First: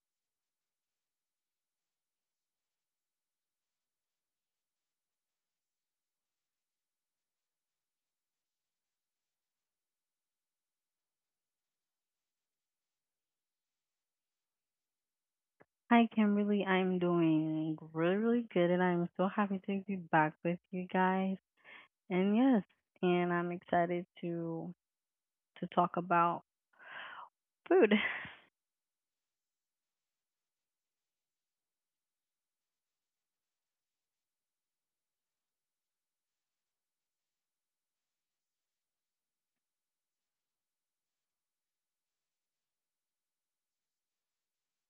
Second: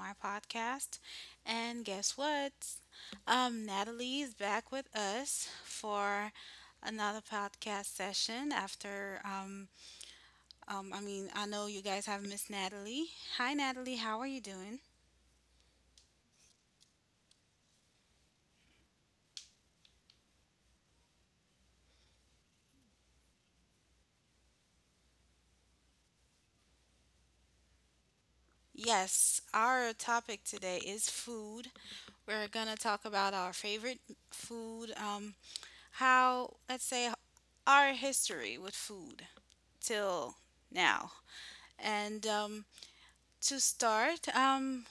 my podcast. And guess what? Natalie is back with us for another podcast session after, I mean, I know you guys have missed Natalie. Hi, Natalie. How are you doing? Hi Kimberly, I'm doing really, really good and I'm so happy to be back with you guys. And yes, and I'm excited to talk about food. Yes, our topic today is food. We're gonna talk about our favorite food, how, let's say, our history with food till now. And to start,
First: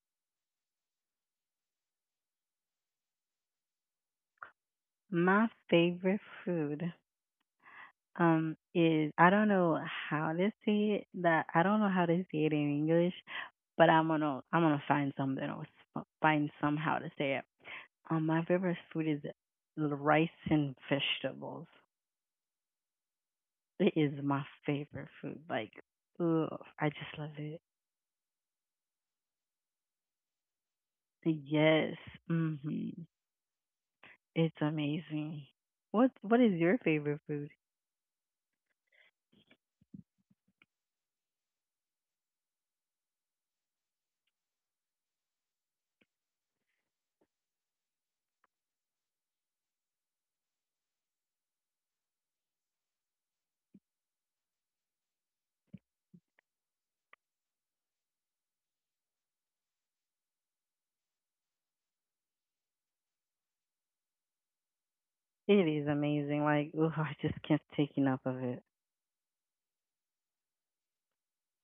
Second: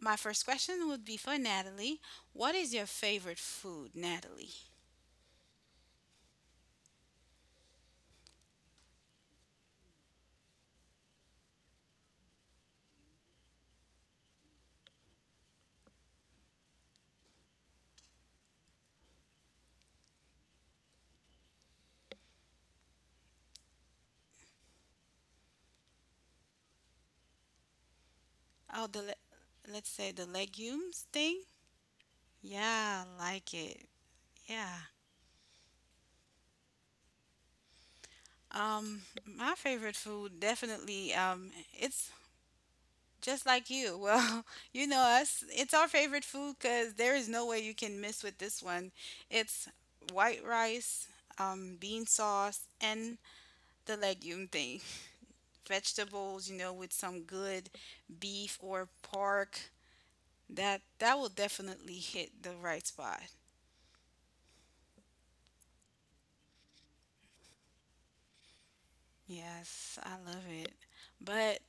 my first question would be for Natalie. What is your favorite food, Natalie? My favorite food is I don't know how to say it that I don't know how to say it in English, but I'm gonna find something else find somehow to say it. My favorite food is rice and vegetables. It is my favorite food. Like, I just love it. Oh, let's say the legumes thing. Yes. Yeah, Mhm. I like it. It's Yeah. amazing. What is your favorite food? My favorite food, definitely. It's just like you. Well, you know us. It's our favorite food because there is no way you can miss with this one. It's white rice, bean sauce, and the legume thing. Vegetables with some good beef or pork, that will definitely hit the right spot. It is amazing. Like, I just can't take enough of it. Yes, I love it. But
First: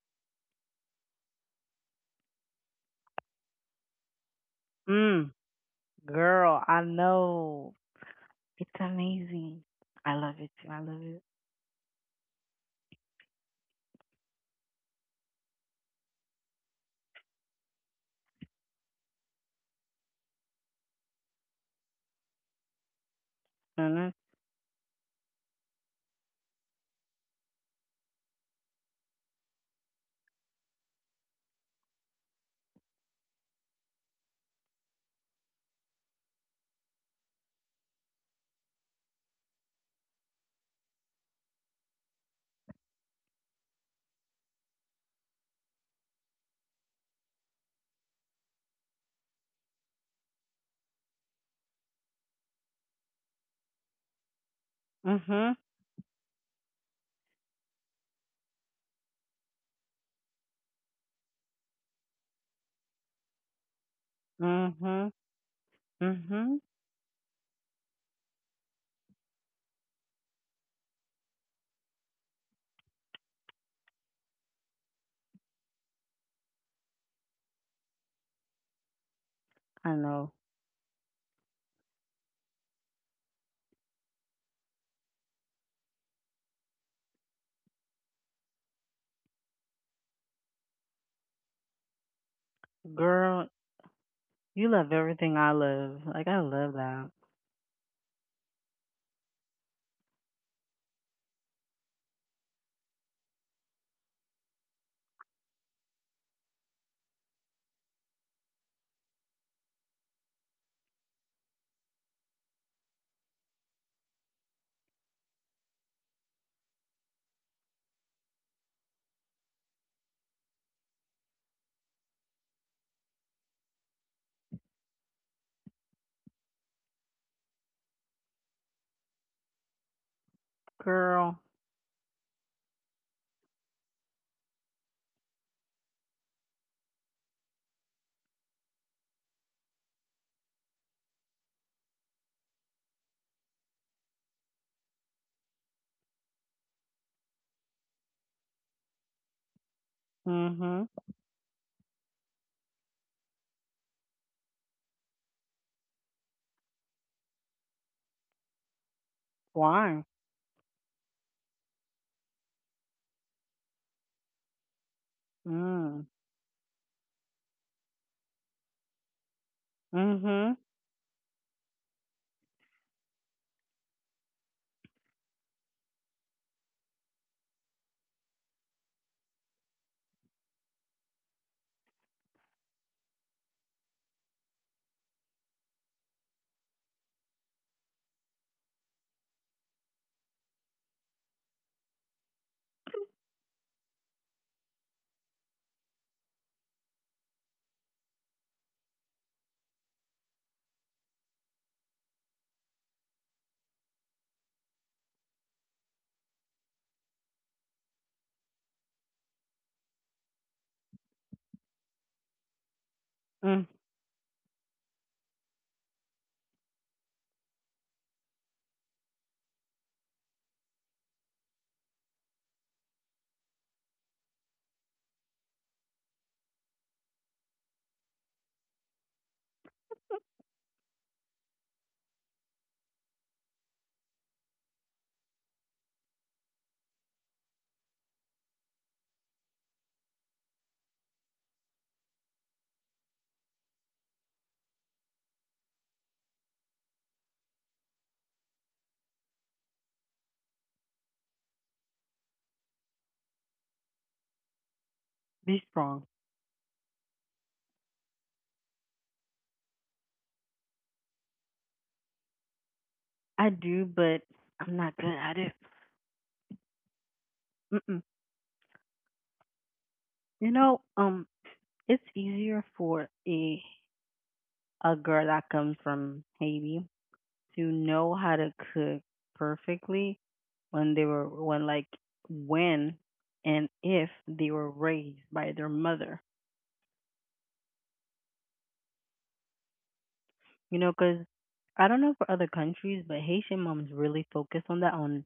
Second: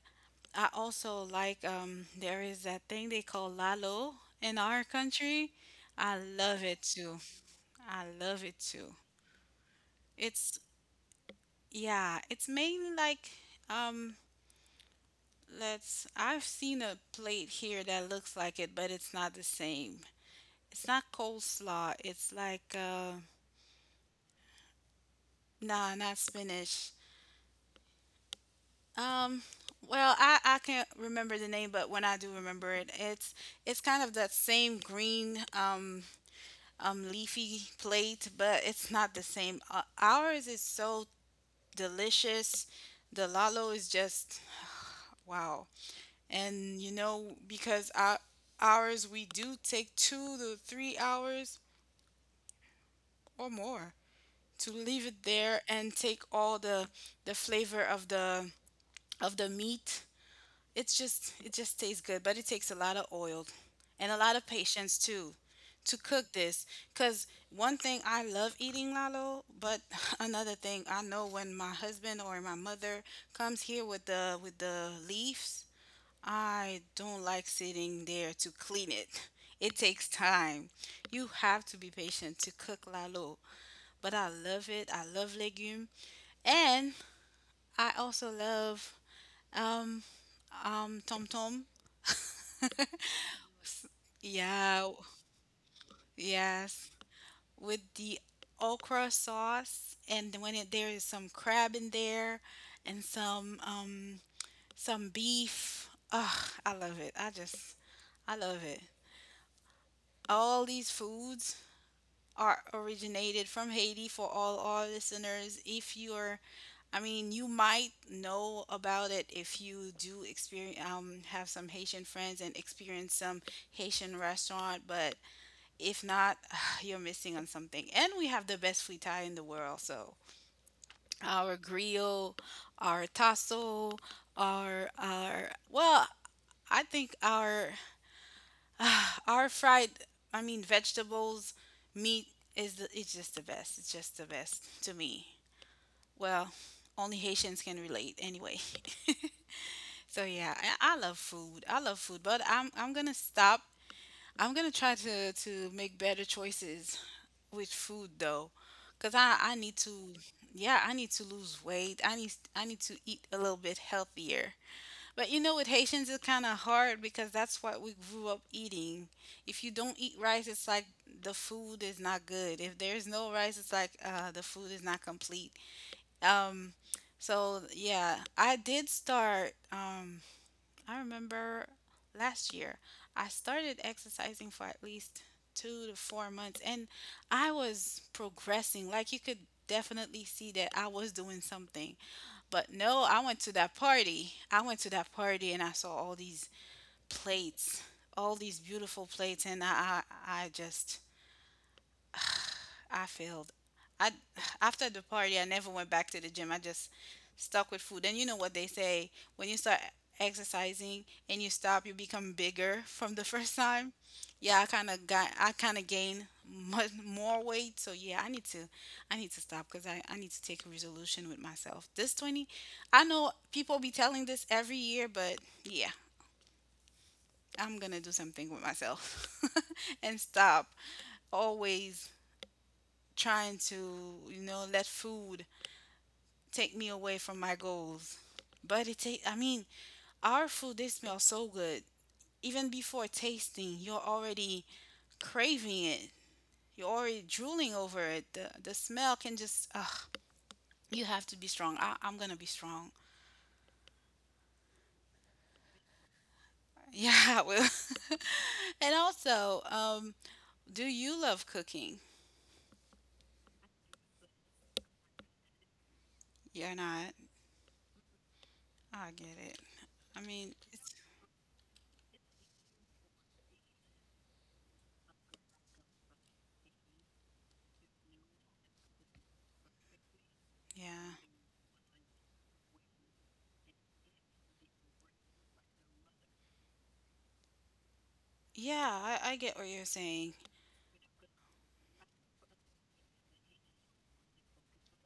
I also like, there is that thing they call lalo in our Mm, country. I girl, love I it too. know. I love it It's too. amazing. I love it It's too. I love it. Yeah, it's mainly like, um let's I've seen a plate here that looks like it, but it's not the same. It's not coleslaw. It's like, uh Mhm. Nah, not spinach. Um, well, I can't remember the name, but when I do remember it, it's kind of that same green, leafy plate, but it's not the same. Ours is so delicious. The lalo is just wow. And because ours we do take 2 to 3 hours or more to leave it Mhm. there and take all the flavor of the meat. It just tastes good, but it takes a lot of oil and a lot of patience Mhm. too to cook Mhm. this. Cause one thing, I love eating lalo, but another thing I know, when my husband or my mother comes here with the leaves, I don't like sitting there to clean it. It I takes know. time. You have to be patient to cook lalo. But I love it. I love legume. And I also love, um, Tom Tom. Girl, you Yeah, love everything I love. Like I love yes, that. with the okra sauce, and when it, there is some crab in there, and some beef. Ugh, I love it. I love it. All these foods are originated from Haiti. For all our listeners, If you're I mean, you might know about it if you do experience, have some Haitian friends and experience some Haitian restaurant, but if not, you're missing on something. And we have the best food Thai in the world, so Girl. our grill, our tasso, our, well, I think our our fried, I mean, vegetables, meat is it's just the best. It's just the best to me. Well, only Haitians can relate anyway. So yeah, I Mhm. love food. I love food, but I'm gonna stop. I'm gonna try to make better choices with food though, cause I need to, Why? yeah, I need to lose weight. I need to eat a little bit healthier. But, you know, with Haitians Mm. it's kind of hard because that's what we grew up eating. If you don't eat rice, it's Mm-hmm. like the food is not good. If there's no rice, it's like, the food is not complete. Um, so yeah, I did start. I remember last year I started exercising for at least 2 to 4 months, and I was progressing. Like, you could definitely see that I was doing something. But no, I went to that party. I went to that party and I saw all these plates, all these beautiful plates, and I just I failed. I After the party, I never went back to the gym. I just stuck with food. And you know what they say: when you start exercising and you stop, you become bigger from the first Mm, time. Yeah, I kind of gained much more weight. So yeah, I need to stop, cuz I need to take a resolution with myself. This 20, I know people be telling this every year, but yeah, I'm going to do something with myself and stop always trying to, you know, let food take me away from my goals. But, it take I mean, our food, they smell so good. Even before tasting, you're already craving it. You're already drooling over it. The smell can just ugh. You have to be strong. I'm gonna be strong. be strong. Yeah, I will. And also, do you love cooking? I do, but I'm not good at it. You're not. Mm-mm. I get it. I You mean, know, it's, it's easier for a girl that comes from Haiti to know how to cook perfectly when they yeah. were when like when and if they were raised by their mother. Yeah, I get what you're saying. You know, 'cause I don't know for other countries, but Haitian moms really focus on that on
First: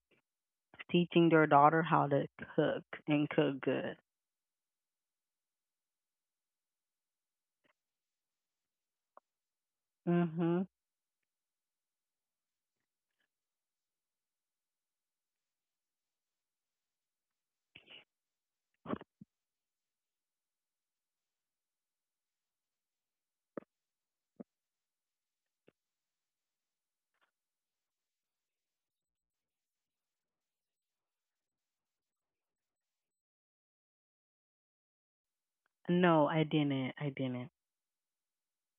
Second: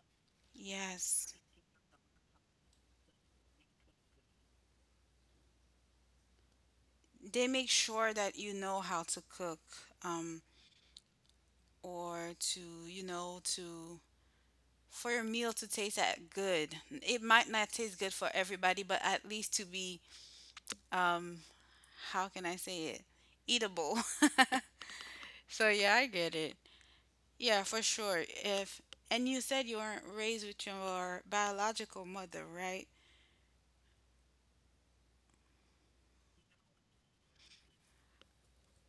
teaching Yes. their daughter how to cook and cook good. They make sure that you know how to cook, um, Hmm or to, you know, to for your meal to taste that good. It might not taste good for everybody, but at least to be, um, how can I say it, eatable. So yeah, I get it. Yeah, for sure. If and you said you weren't raised with your biological mother, right? No, I didn't. I didn't.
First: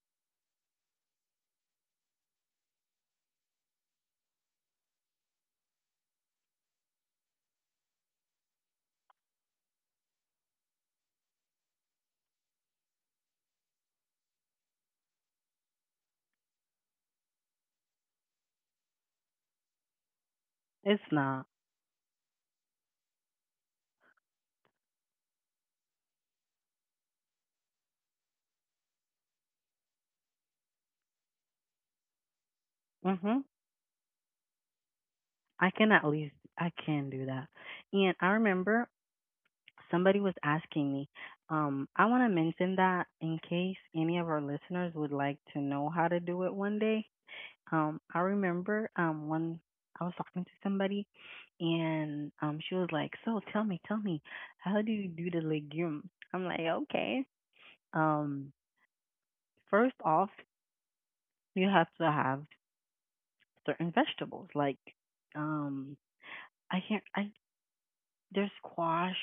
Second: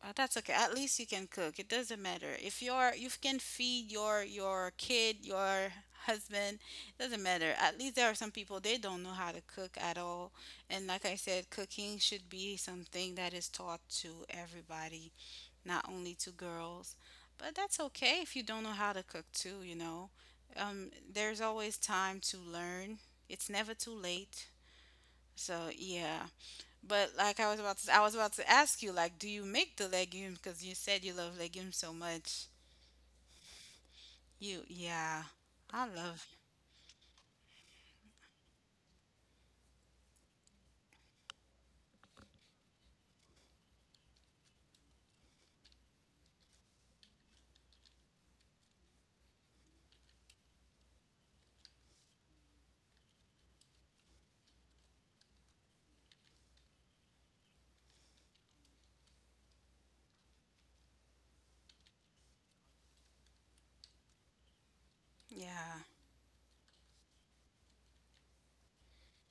Well, that's okay. At least you can cook. It doesn't matter. If you're you can feed your kid, your husband, doesn't matter. At least, there are some people, they don't know how to cook at all. And like I said, cooking should be something that is taught to everybody, not only to girls. But that's okay if you don't know how to cook too, you know. It's There's not. always time to learn. It's never too late. So yeah, but like I was about to ask you, like, do you make the legumes? Because you said you love legumes so much. Mhm. Yeah, I I can at love, least I can do that. And I remember somebody was asking me. I want to mention that in case any of our listeners would like to know how to do it one day. I remember when I was talking to somebody, and she was like, "So tell me, how do you do the legume?" I'm like, "Okay." Um, First off, you have to have certain vegetables. Like yeah, um, I can't. I there's squash.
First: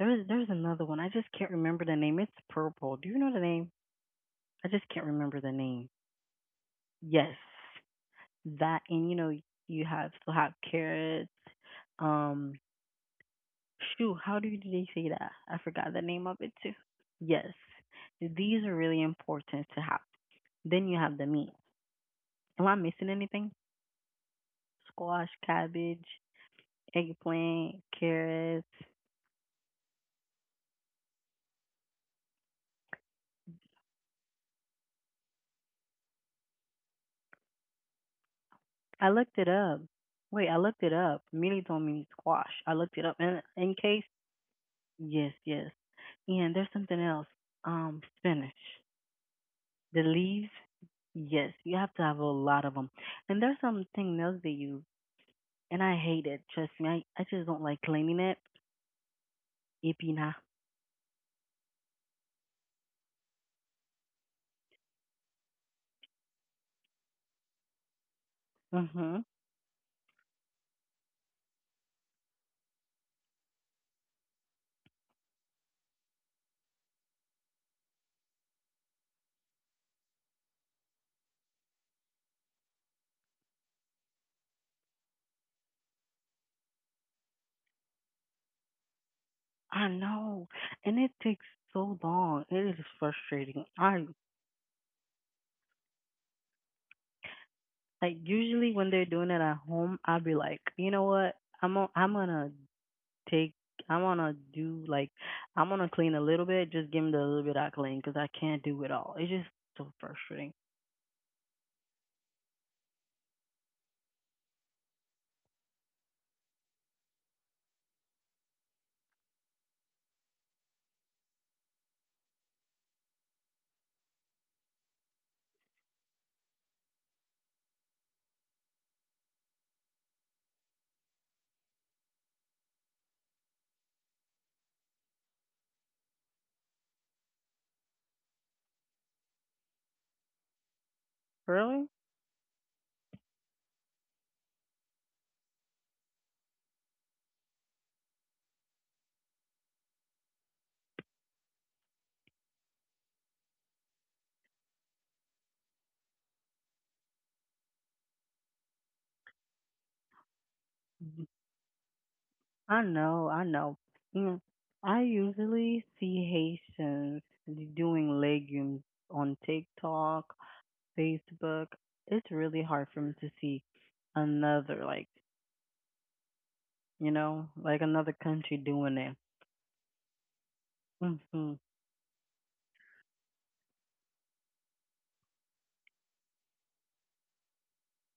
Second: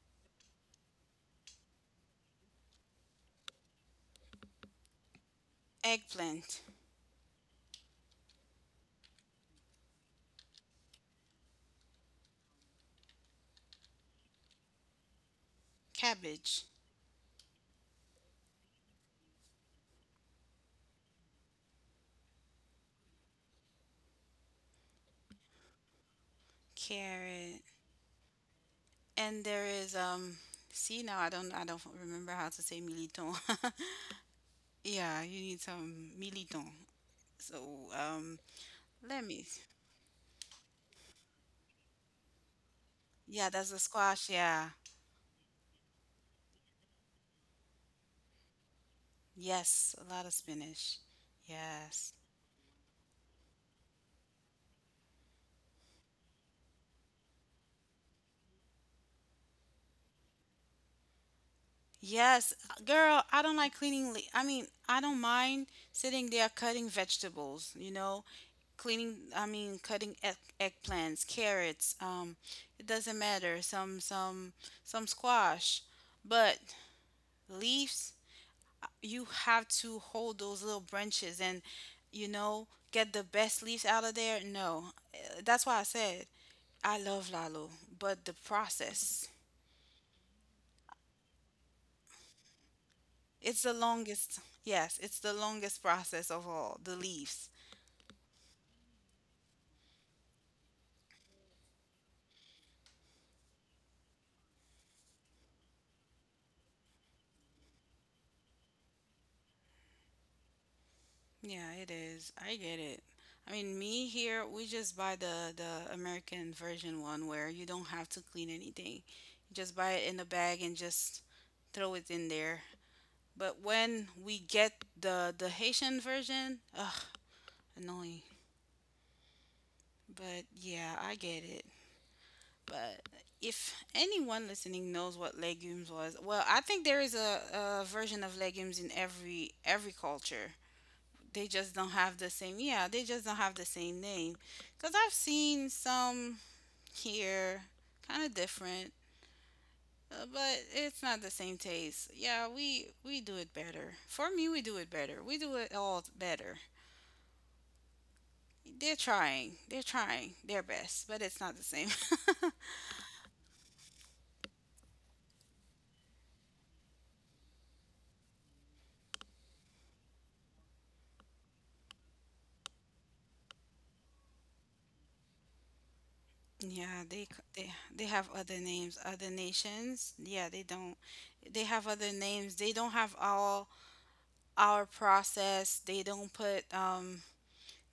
There's another one. I just can't remember the name. It's purple. Do you know the name? I just can't remember the name. eggplant, Yes, that and you know you have still have carrots. Um, shoot, how do they say that? I forgot the name of it cabbage, too. Yes, these are really important to have. Then you have the meat. Am I missing anything? Squash, cabbage, carrot, eggplant, carrots. and there is. See now, I don't remember how to say militon. Yeah, you need some militon. So um, I let looked me. it up. Wait, I looked it up. Mealy don't mean squash. I looked it up. And Yeah, that's in a case, squash. Yeah, yes, yes. And there's something else. Spinach. yes, The a lot of leaves. spinach. Yes, you have to Yes. have a lot of them. And there's something else they use, and I hate it. Trust me, I just don't like cleaning it. Ipina. Yes, girl, I don't like cleaning. I mean, I don't mind sitting there cutting vegetables, you know, Mhm. cleaning, I mean, cutting eggplants, carrots, it doesn't matter, some squash. But leaves, you have to hold those little branches and get the best leaves out of there. No. That's why I said I love Lalo, but the process. I know, and it takes so long. It is It's frustrating. the I longest, yes, it's the longest process of all, the leaves. like usually when they're doing it at home, I'll be like, you know what? I'm I I'm gonna take I'm gonna do like I'm gonna clean a little bit, just give me the little bit I clean because I can't do it all. It's just so frustrating. Yeah, it is. I get it. I mean, me here, we just buy the American version one, where you don't have to clean anything. You just buy it in a bag and just throw it in there. But when we get the Haitian version, ugh, annoying. But yeah, I get it. But if anyone listening knows what legumes was, well, I think there is a version of legumes in every culture. They just Really? don't have the same. Yeah, they just don't have the same name. Cause I've seen some here, kind of different, but it's not the same taste. Yeah, we do it better. For me, we do it better. We do it all better. They're trying. They're trying their best, Mhm. but it's not the same. I know, I know. You know, I usually see Haitians doing legumes on TikTok, Facebook. It's really hard for me to see another, like, you Yeah, they know, c- like another they have country other doing it. names, other nations. Yeah, they don't. Hmm They have other names. They don't have all our process. They don't put um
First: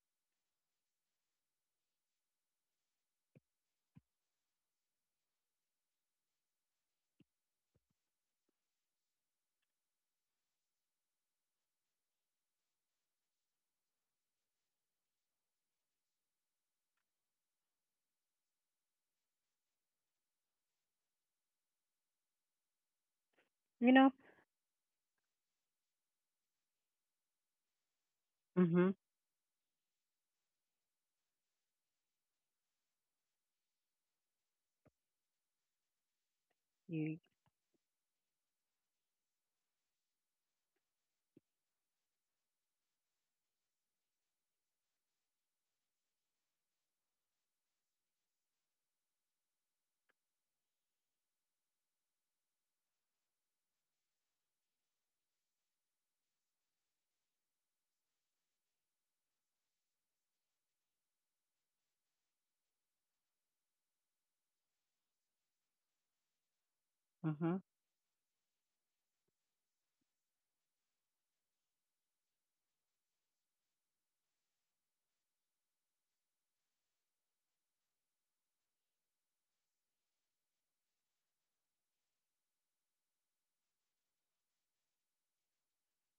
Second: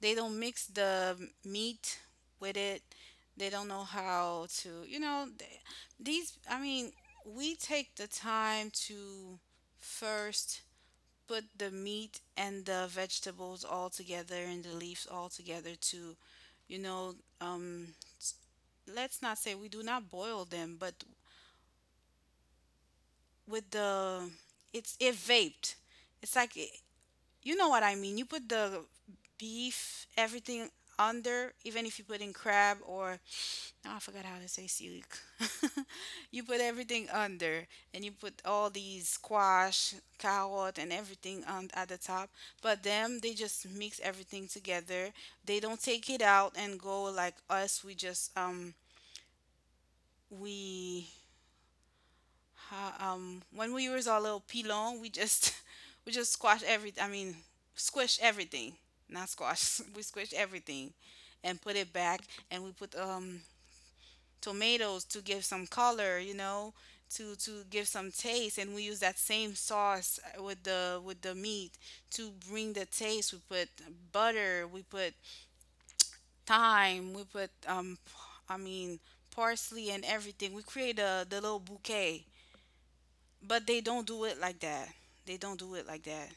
they don't mix the meat with it. They don't know how to, you know, th- these I mean, we take the time to first put the meat and the vegetables all together, and the leaves all together, to, you know, um let's not say we do not boil them, but with You know? the it's it vaped. It's like it, you know what I mean. You put the Hmm beef, everything under, even if you put in crab or, now I forgot how to say, seaweed. You put everything You, under, and you put all these squash, carrot, and everything on at the top. But them, they just mix everything together. They don't take it out and go like us. We just we Ha- When we was our little pilon, we just we just squash every. I mean, squish everything, not squash. We squish everything, and put it back, and we put, tomatoes, to give some color, you know, to mm-hmm. give some taste, and we use that same sauce, with the meat to bring the taste. We put butter, we put thyme, we put, I mean, parsley and everything. We create a the little bouquet, but they don't do it like that. They don't do it like that.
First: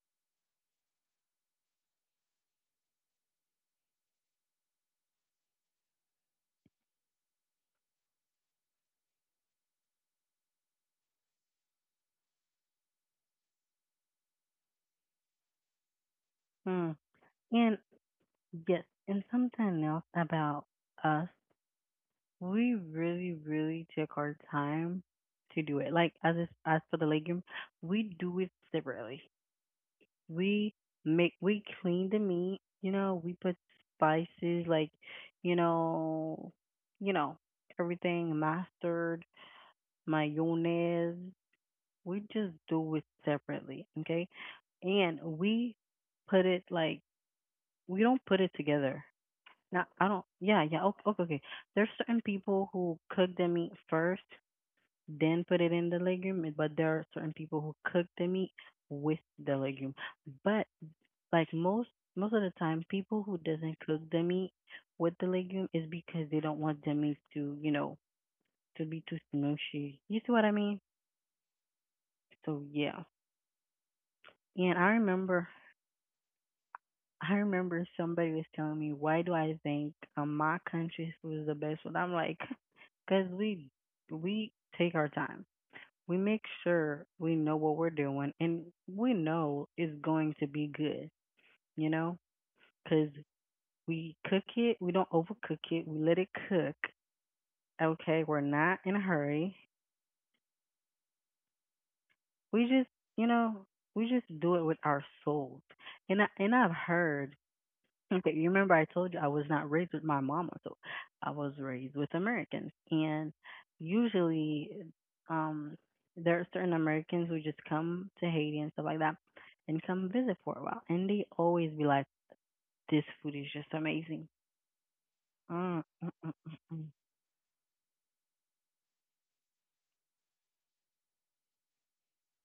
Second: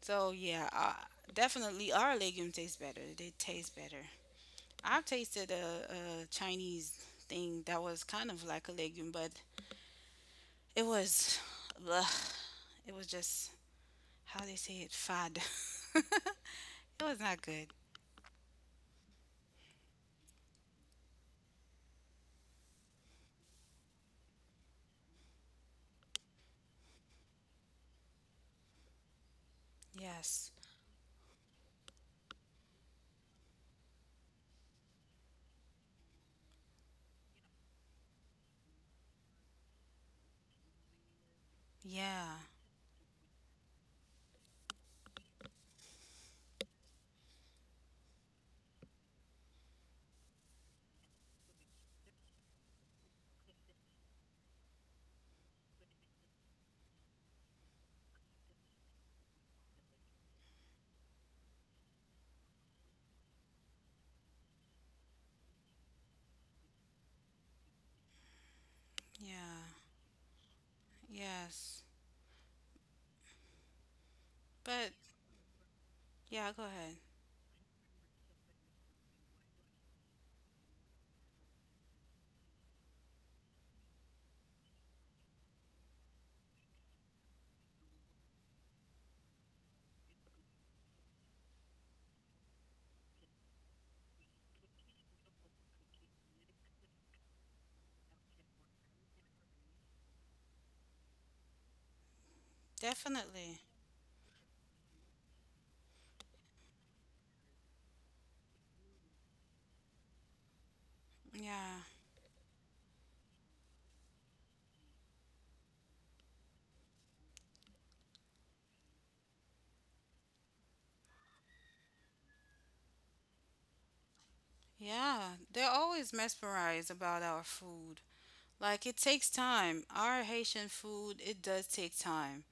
So yeah, definitely our legumes taste better. They taste better. I've tasted a Chinese thing that was kind of like a legume, but it was, bleh, it was just how they say it, fad. It hmm Mm. was not good. And yes, and something else about us, we really, really take our time to do it. Like as for the legume, we do it separately. Yes. We make we clean the meat. You know, we put spices like, you know, you know everything mustard, mayonnaise. We Yeah. just do it separately, okay? And we put it like we don't put it together. Now I don't. Yeah, yeah. Okay, okay, okay. There's certain people who cook the meat first, then put it in the legume, but there are certain people who cook the meat with the legume. But like most of the time, people who doesn't cook the meat with the legume is because they don't want the meat to, you know, to be too Yeah. smushy. You see what I mean? Yes. So yeah. And But yeah, go ahead. I remember somebody was telling me, why do I think my country's food is the best food? I'm like, because we take our time. We make sure we know what we're doing, and we know it's going to be good, you know, because we cook it. We don't overcook it. We let it cook. Okay, we're not in a hurry. We just, you Definitely. know, we just do it with our soul. And I've heard. Okay, you remember I told you I was not raised with my mama, so I was Yeah. raised with Americans, and usually, um, there are certain Americans who just come to Haiti and stuff like that, and come visit for a while, and they always be like, "This food is just amazing." Yeah. They're Mm, always mm, mesmerized mm, about our food. Like it takes time. Our Haitian food, it does take time,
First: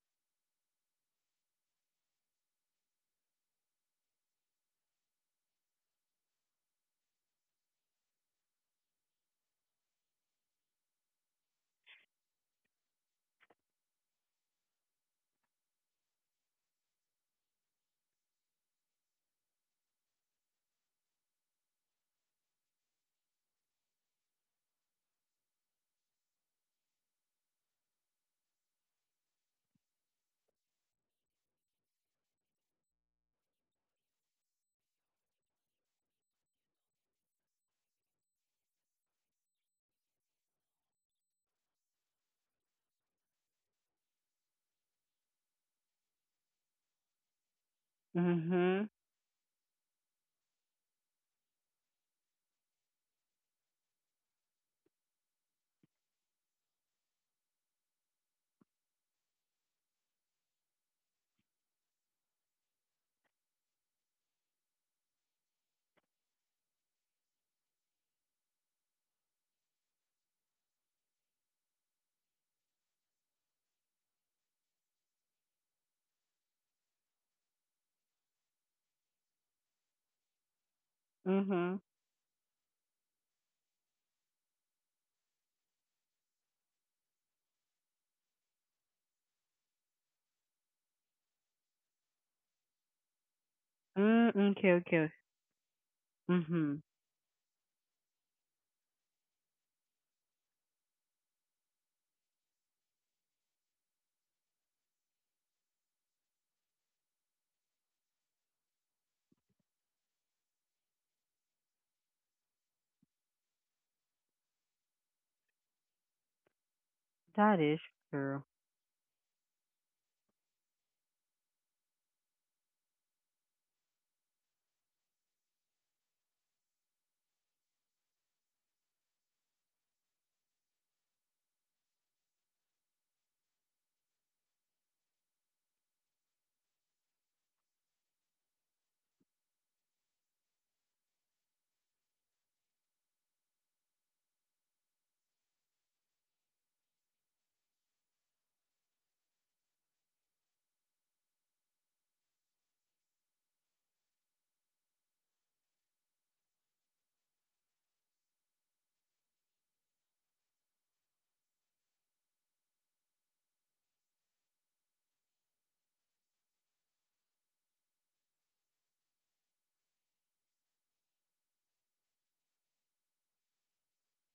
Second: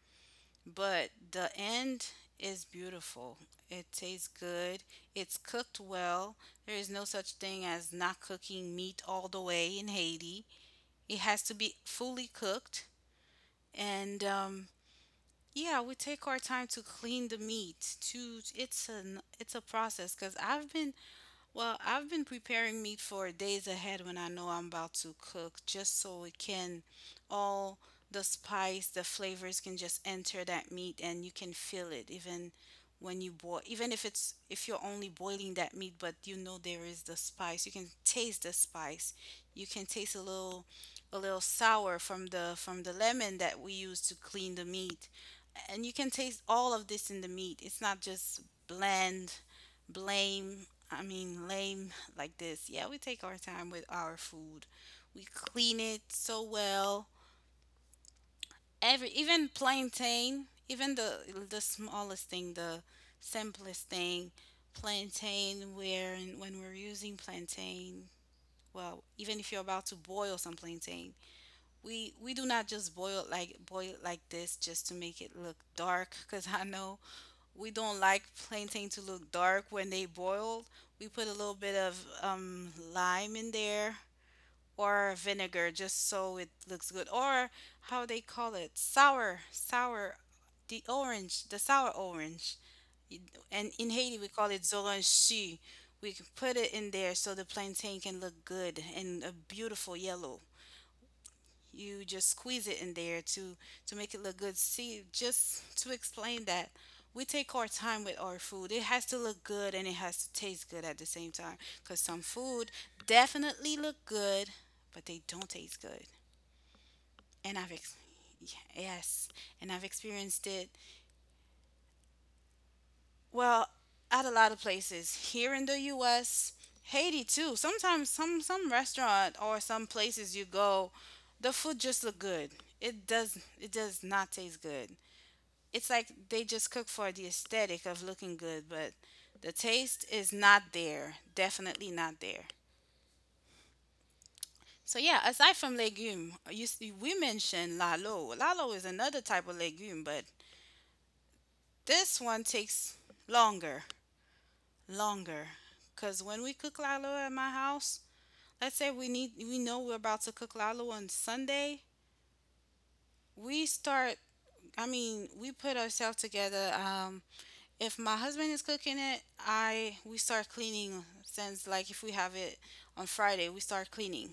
but the end is beautiful. It tastes good. It's cooked well. There is no such thing as not cooking meat all the way in Haiti. It has to be fully cooked. And Yeah, we take our time to clean the meat. To it's a process because I've been well, I've been preparing meat for days ahead when I know I'm about to cook, just so it can all the spice, the flavors can just enter that meat, and you can feel it even when you boil, even if it's if you're only boiling that meat, but you know there is the spice, you can taste the spice. You can taste a little sour from the lemon that we use to clean the meat. And you can taste all of this in the meat. It's not mm, just mm. Mhm, bland blame I mean, lame like this. Yeah, we take our time with our food. We clean it so well. Every even plantain, even the smallest thing, the simplest thing, plantain. Where when we're using plantain, well, even if you're about to boil some plantain, we do not just boil it like this just to make it look dark. Cause I know we don't like plantain to look dark when they boil. We put a little bit mhm, of lime in there or vinegar just so it looks good. Or how they call it sour, sour, the orange, the sour orange. And in Haiti, we mm, call mm, it okay, okay, zoranchi. We can put it mhm. in there so the plantain can look good and a beautiful yellow. You just squeeze it in there to make it look good, see, just to explain that we take our time with our food. It has to look good and it has to taste good at the same time, because some food definitely look good but they don't taste good. and That i've is ex- true. yes, and I've experienced it. Well, at a lot of places here in the US, Haiti too, sometimes some restaurant or some places you go, the food just look good. It does not taste good. It's like they just cook for the aesthetic of looking good, but the taste is not there. Definitely not there. So yeah, aside from legume, you see, we mentioned lalo. Lalo is another type of legume, but this one takes longer, longer. Cause when we cook lalo at my house, let's say we need we know we're about to cook lalo on Sunday, we start. I mean, we put ourselves together. If my husband is cooking it, I we start cleaning since like if we have it on Friday, we start cleaning.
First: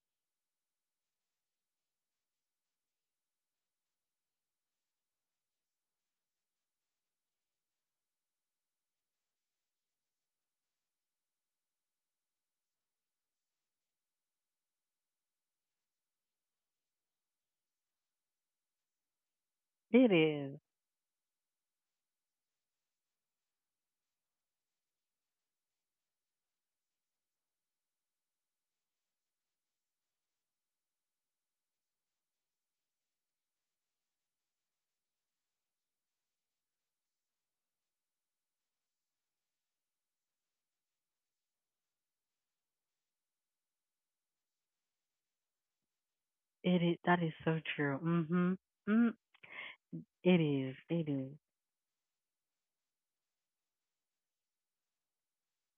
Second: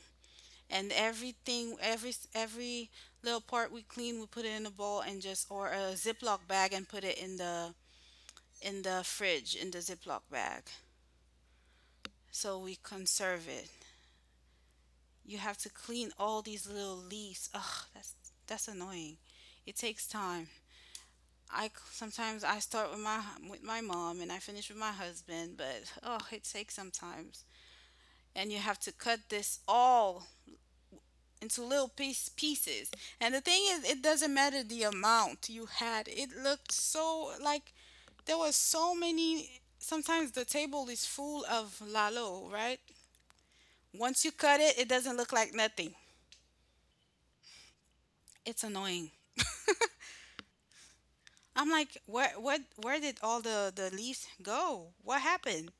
And everything every little part we clean, we put it in a bowl and just or a Ziploc bag and put it in the fridge in the Ziploc bag, so we conserve it. You have to clean all these little leaves. Ugh, that's annoying. It takes It time. is. I sometimes I start with my mom and I finish with my husband, but oh, it takes sometimes. And you have to cut this all into little piece pieces. And the thing is, it doesn't matter the amount you had. It looked so like there was so many. Sometimes the table is full of lalo, right? Once you cut it, it doesn't look like nothing. It is. That is so true. Mhm, It's annoying. mm. It is. It is. I'm like, where, what, where did all the leaves go? What happened?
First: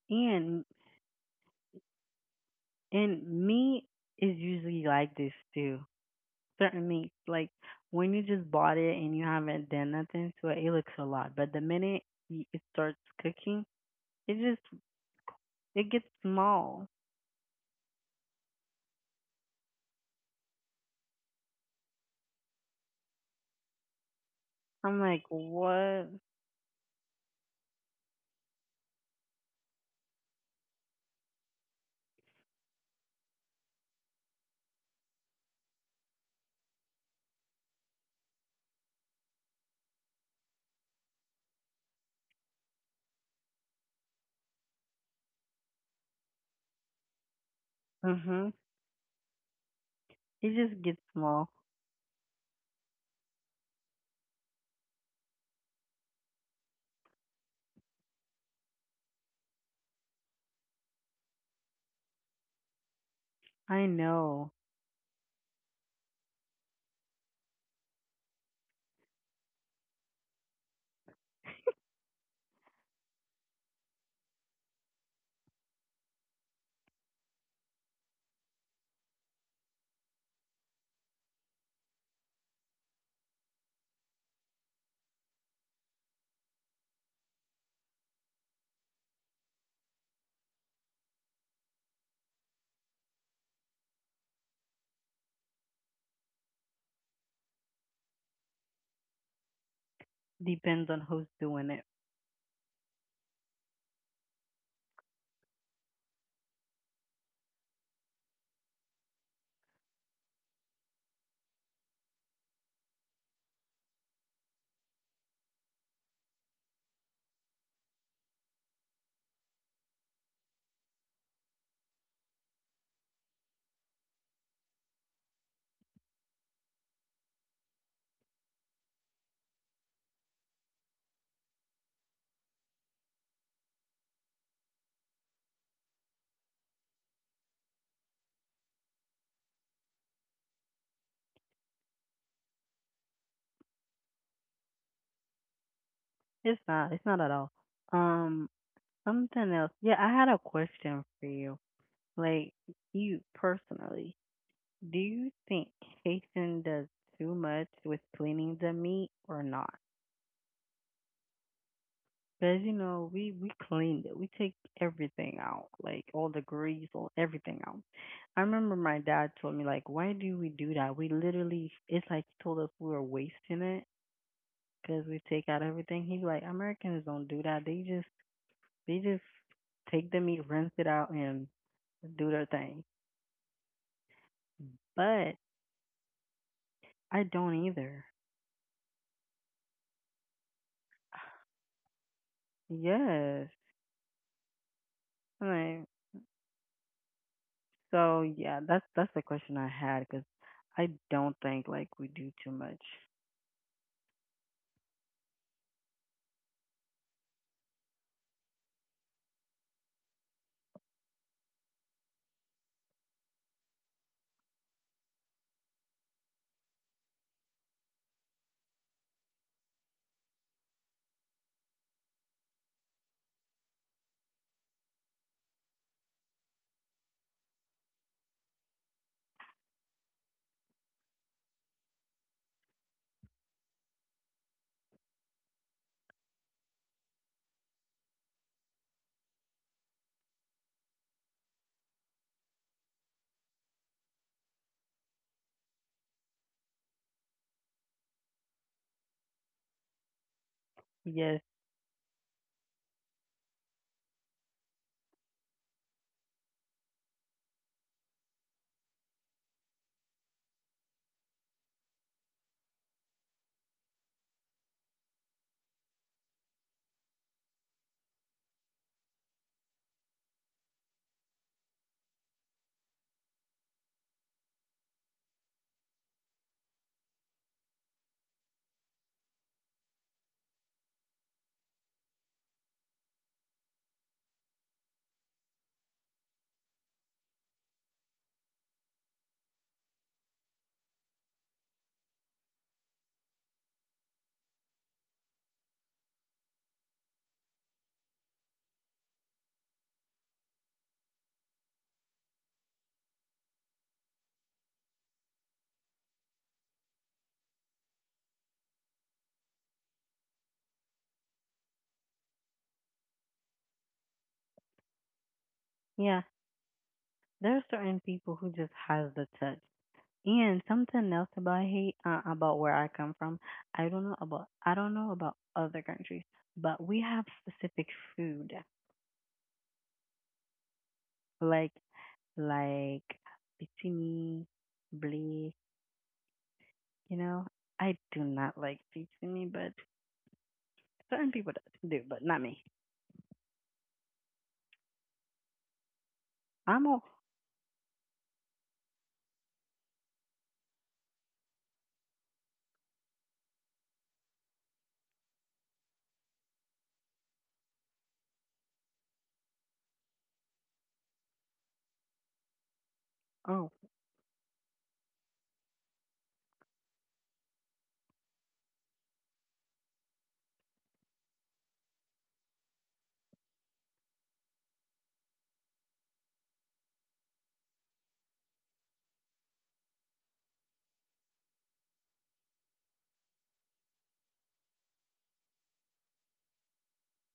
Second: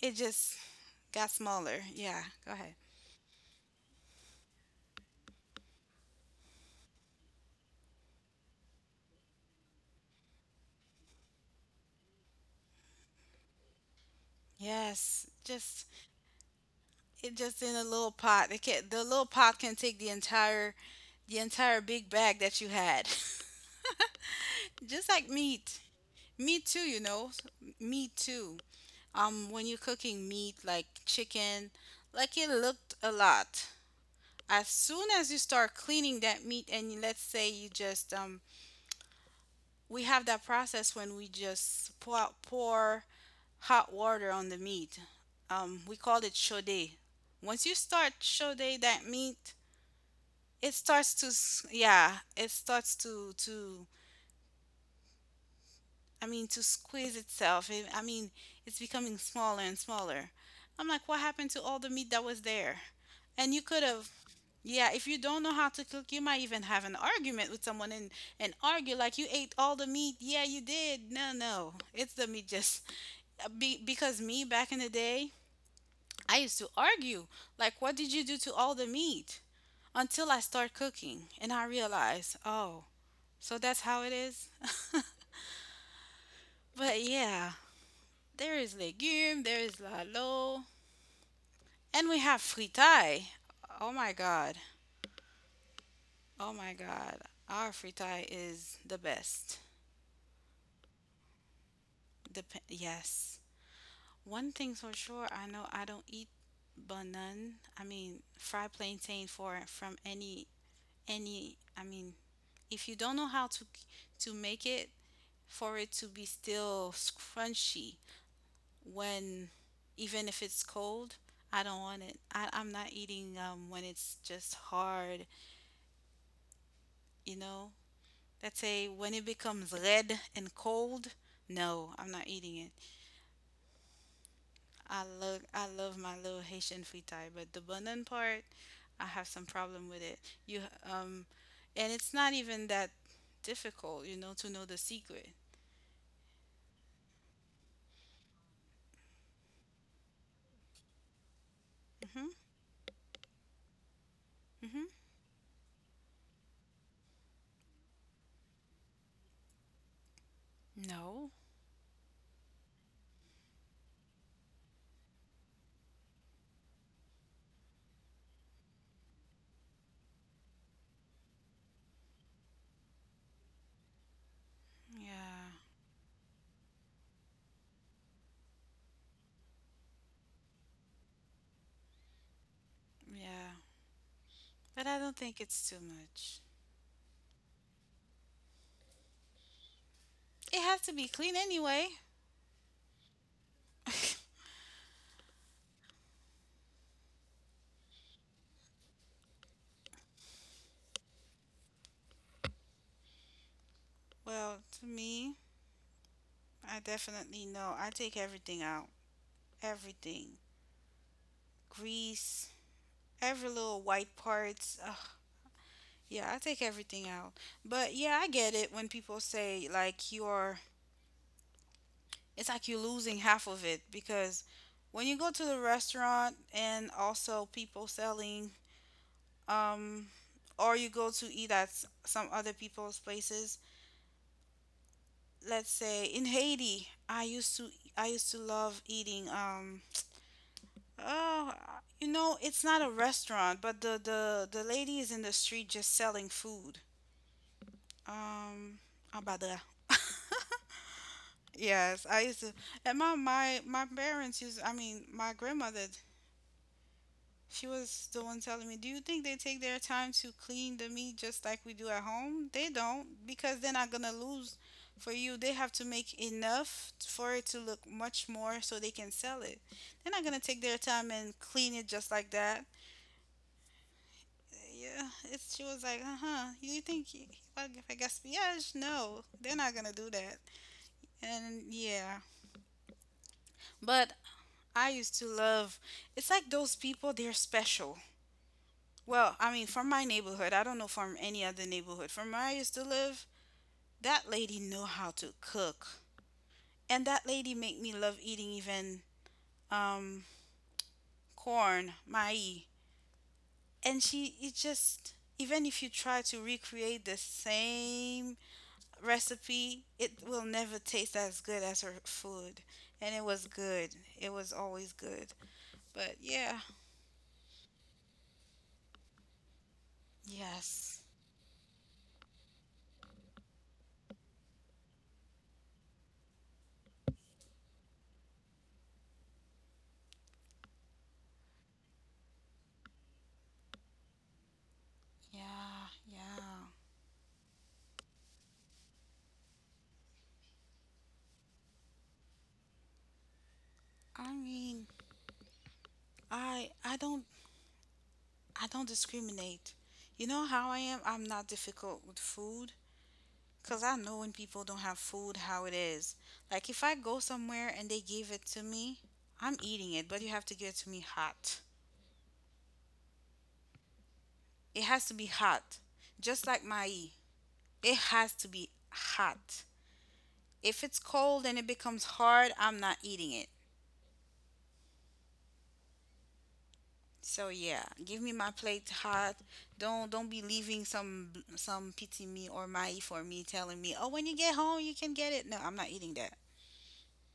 It just And got smaller. Yeah, go ahead. And meat is usually like this too. Certain meats, like when you just bought it and you haven't done nothing to it, it looks a lot. But the minute it starts cooking, it just Yes, just it gets small. it just in a little pot. They can the little pot can take the entire big bag that you had. I'm Just like, like meat. what? Meat too, you know. Meat too. When you're cooking meat like chicken, like it looked a lot. As soon as you start cleaning that meat and you- let's say you just we have that process when we just pour out- pour hot water on the meat. We call it chode. Once you start Mhm. chode that meat, It it just gets starts to small. s- yeah it starts to I mean to squeeze itself. It- I mean it's becoming smaller and smaller. I'm like, what happened to all the meat that was there, and you I could have know. yeah if you don't know how to cook you might even have an argument with someone and argue like you ate all the meat yeah you did no no it's the meat just because me back in the day I used to argue like what did you do to all the meat until I start cooking and I realize oh. So that's how it is. But yeah, there is legume, there is lalo, and we have fritai. Oh my god. Oh my god. Our fritai is the best. Depends on who's doing it. Dep- yes. One thing's for sure, I know I don't eat banan. I mean, fried plantain for from any I mean, if you don't know how to make it for it to be still crunchy when even if it's cold, I don't want it. I'm not eating when it's just hard, you know? Let's say when it becomes red and cold, no, I'm not eating it. I love my little Haitian fritai, but the bundon part, I have some problem with it. You um, and it's not even that difficult, you know, to know the secret. It's not. It's not at all. Um, something else. Yeah, I had a question for you. Mhm. Like you personally, Mhm. do you think Haitian does too much with cleaning the meat or not? No. Because you know, we cleaned it. We take everything out, like all the grease, all everything out. I remember my dad told me like, why do we do that? We literally, it's like he told us we were wasting it because we take Yeah. out everything. He's like, Americans don't do that. They just they just take the meat, rinse it out, and do their thing. Yeah. But I don't But think it's too much. I don't either. It has to be clean anyway. Yes. I'm like, so yeah, that's the question I had because I don't think like we do too much. Well, to me, I definitely know. I take everything out. Everything. Grease, every little white parts. Ugh. Yeah, I take everything out. But yeah, I get it when people say like you're it's like you're losing half of it because when you go to the restaurant and also people selling um or you go to eat at s- some other people's places. Let's say in Haiti, I used to love eating um. Oh, I- you know, it's not a restaurant, but the lady is in the street just selling food. Um, abada. Yes, Yes, I used to. And my parents used. I mean, my grandmother. She was the one telling me, "Do you think they take their time to clean the meat just like we do at home? They don't, because they're not gonna lose for you. They have to make enough for it to look much more so they can sell it. They're not gonna take their time and clean it just like that." Yeah, it's she was like, uh huh. You think he- if I guess yes, no, they're not gonna do that. And yeah, but I used to love. It's like those people. They're special. Well, I mean, from my neighborhood. I don't know from any other neighborhood. From where I used to live, that lady know how to cook, and that lady make me love eating even um corn, mai, and she it just even if you try to recreate the same recipe, it will never taste as good as her food. And it was good. It was always good. But yeah, yeah. there are certain people who just has the touch. And Yes. something else about hate about where I come from, I don't know about other countries, but we have specific food like like bitzimi, blee. Yeah. Yeah. You know, I do not like bitzimi, but certain people do, but not me. I mean, I I'm all don't I don't discriminate. You know how I am? I'm not difficult with food cuz I know when people don't have food how it is. Like if I go somewhere and they give it to me, I'm eating it, but you have to give it to me hot. oh It has to be hot. Just like my E. It has to be hot. If it's cold and it becomes hard, I'm not eating it. So yeah, give me my plate hot. Don't be leaving some pizza me or mai for me telling me, "Oh, when you get home, you can get it." No, I'm not eating that.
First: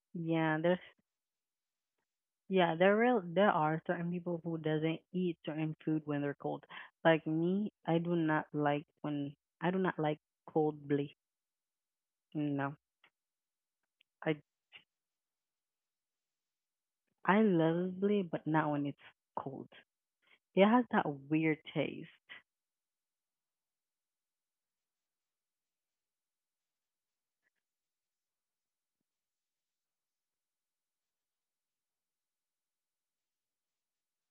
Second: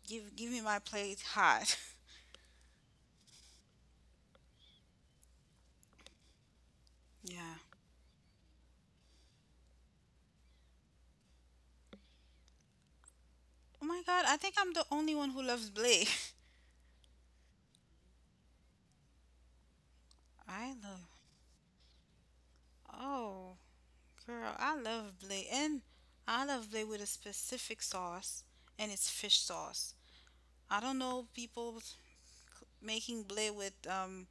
Give yeah, me my there's plate hot. Yeah, there are certain people who doesn't eat certain food when they're cold. Like Yeah. me, I do not like cold blee. No, Oh my god, I I think I'm the only one who loves Blay. I love blee, but not when it's cold. It I has that love weird taste. oh, girl, I love Blay. And I love Blay with a specific sauce, and it's fish sauce. I don't know people making Blay with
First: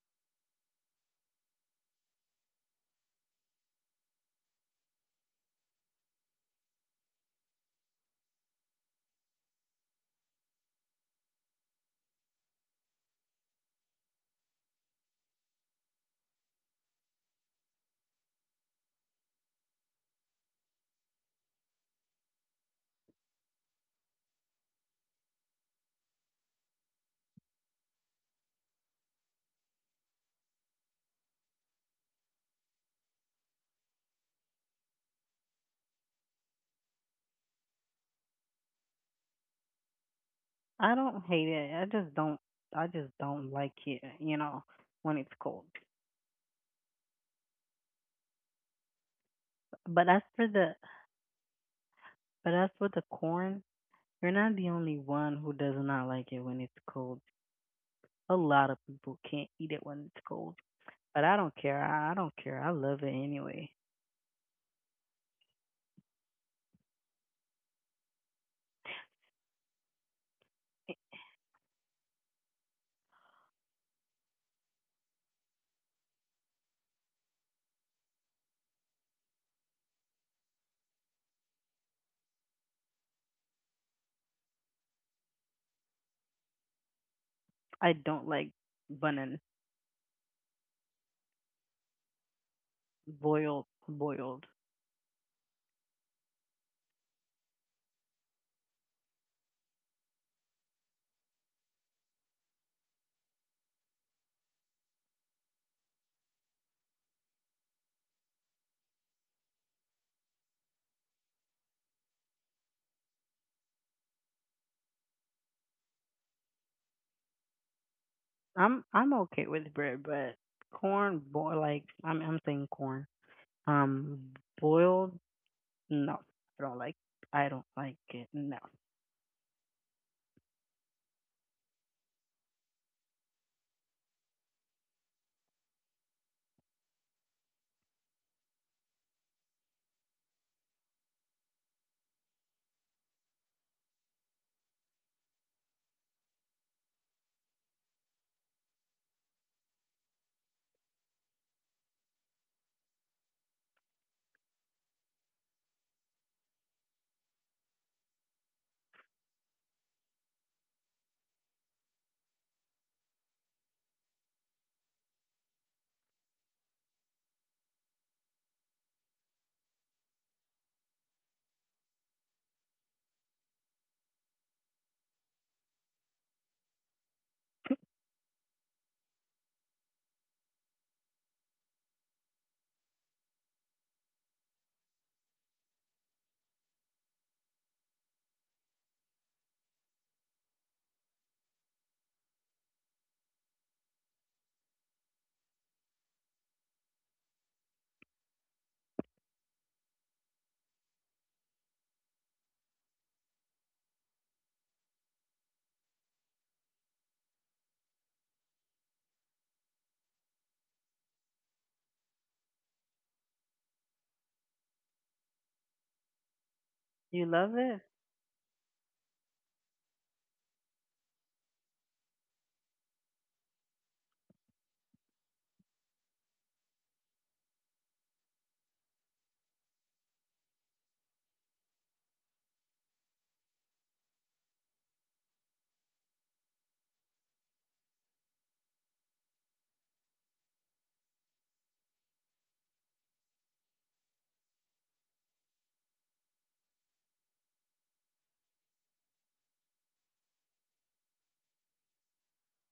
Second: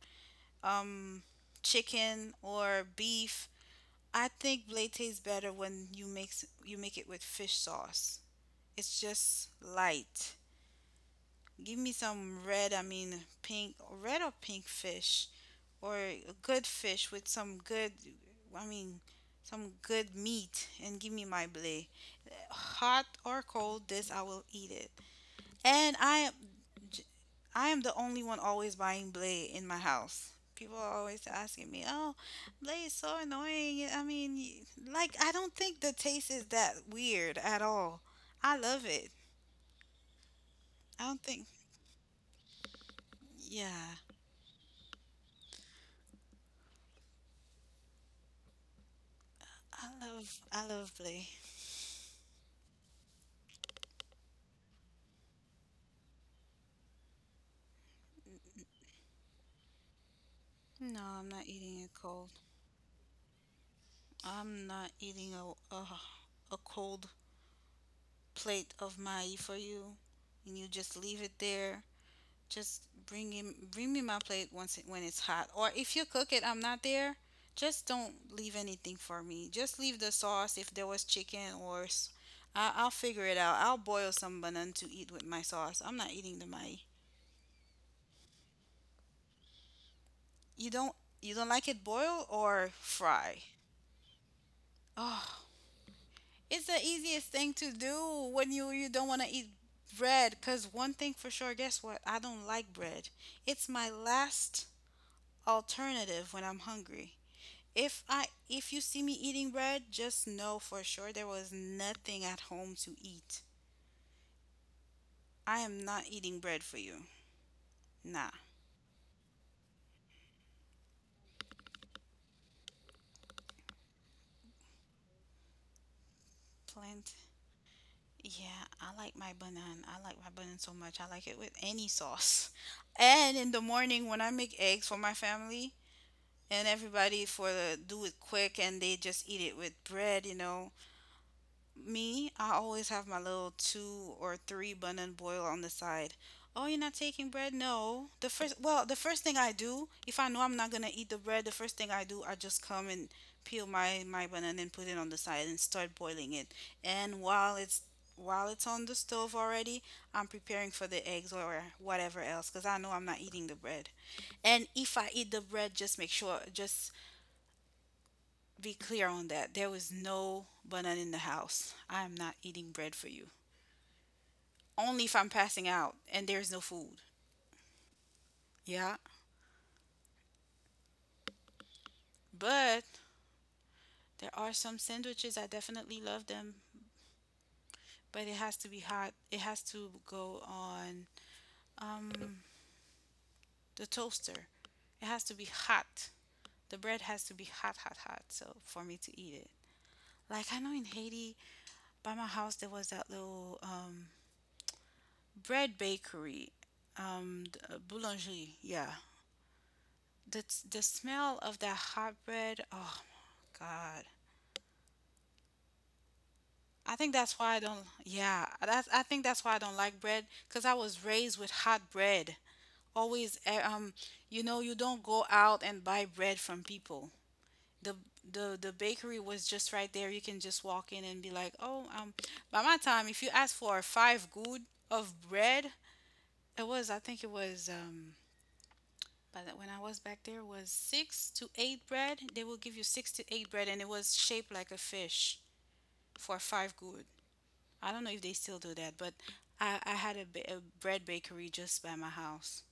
um, chicken or beef. I think blade tastes better when you mix you make it with fish sauce. It's just light. Give me some red, I mean pink, red or pink fish, or a good fish with some good, I mean, some good meat, and give me my blade. Hot or cold, this I will eat it. And I am the only one always buying Blade in my house. People are always asking me, "Oh, Blade is so annoying." I mean, y- like I don't think the taste is that weird at all. I love it. I I don't don't hate think. it. I just don't. I just don't like it. Yeah, You know, when it's cold. I But as love for I the love Blade. but as for the corn, you're not the only one who does not like it when it's cold. A lot of people can't eat it when it's cold. No, But I'm I not don't care. eating it I don't cold. care. I love it anyway. I'm not eating a cold plate of my for you, and you just leave it there. Bring me my plate when it's hot. Or if you cook it, I'm not there. Just don't leave anything for me. Just leave the sauce if there was chicken or I'll figure it out. I'll boil some banana to eat with my sauce. I'm not eating the mai. I don't like bun You don't you don't like it boiled or fry? boiled boiled. Oh, it's the easiest thing to do when you don't want to eat bread, cuz one thing for sure, guess what? I don't like bread. It's my last alternative when I'm hungry. If you see me eating bread, just know for sure there was nothing at home to eat. I am not eating bread for you. Nah. I'm okay with bread, but corn boil like I'm saying corn. Um, boiled no. I don't like Plant. I don't like it. No. Yeah, I like my banana. I like my banana so much. I like it with any sauce. And in the morning when I make eggs for my family and everybody, for the do it quick, and they just eat it with bread, Me, I always have my little two or three bun and boil on the side. Oh, you're not taking bread? No. The first thing I do, if I know I'm not gonna eat the bread, the first thing I do, I just come and peel my banana and put it on the side and start boiling it. And while it's on the stove already, I'm preparing for the eggs or whatever else, because I know I'm not eating the bread. And if I eat the bread, just make sure, just be clear on that, there was no banana in the house. I am not eating bread for you. Only if I'm passing out and there's no food. Yeah. But there are some sandwiches. I definitely love them. But it has to be hot. It has to go on um, the toaster. It has to be hot. The bread has to be hot, hot, hot. So for me to eat it. Like, I know in Haiti, by my house, there was that little bread bakery, um the boulangerie, yeah, the the smell of that hot bread. Oh my God. I think You that's love why I it? don't. Yeah, that's. I think that's why I don't like bread, cause I was raised with hot bread. Always, you know, you don't go out and buy bread from people. The the bakery was just right there. You can just walk in and be like, oh, by my time, if you ask for a five good of bread, it was. I think it was but when I was back, there was six to eight bread. They will give you six to eight bread, and it was shaped like a fish for five good. I don't know if they still do that, but I had a, a bread bakery just by my house,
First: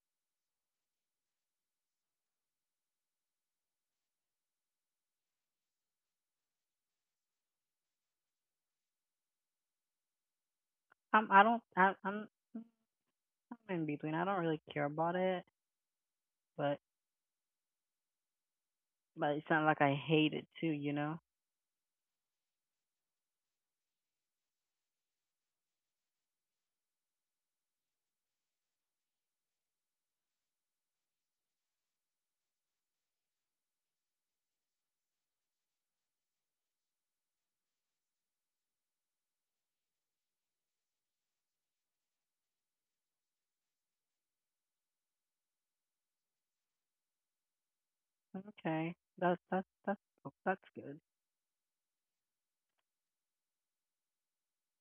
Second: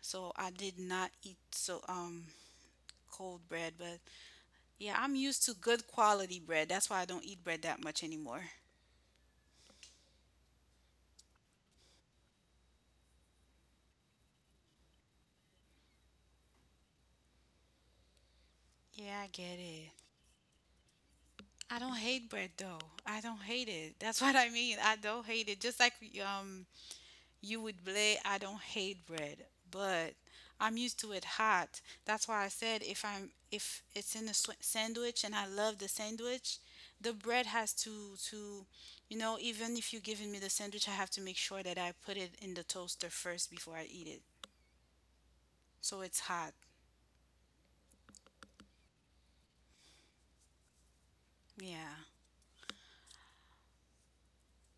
so I did not eat so cold bread. But yeah, I'm used to good quality bread. That's why I don't eat bread that much anymore. I'm I don't I I'm I'm in between. I don't really care about it, but Yeah, I it's get not like it. I hate it too, you know? I don't hate bread though. I don't hate it. That's what I mean. I don't hate it. Just like um you would blame. I don't hate bread, but I'm used to it hot. That's why I said if I'm if it's in a sandwich and I love the sandwich, the bread has to you know, even if you're giving me the sandwich, I have to make sure that I put it in the toaster first before I eat it. So it's hot. Okay. That's good. Yeah.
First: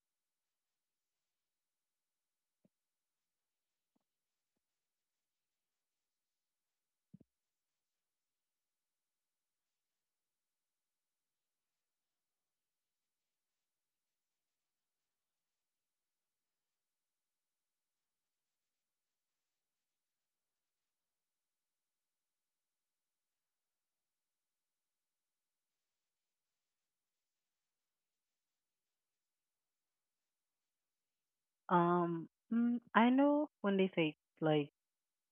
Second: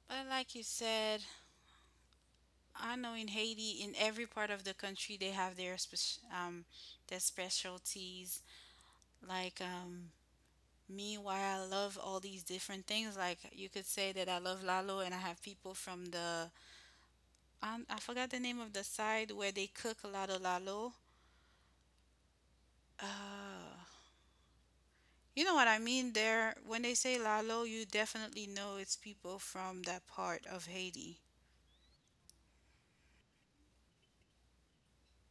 But like you said, I know in Haiti, in every part of the country, they have their their specialties. Like me, why I love all these different things. Like, you could say that I love lalo, and I have people from the I forgot the name of the side where they cook a lot of lalo. Uh, you know what I mean? There, when they say lalo, you definitely know it's people from that part of Haiti. Um, mm, I know when they say like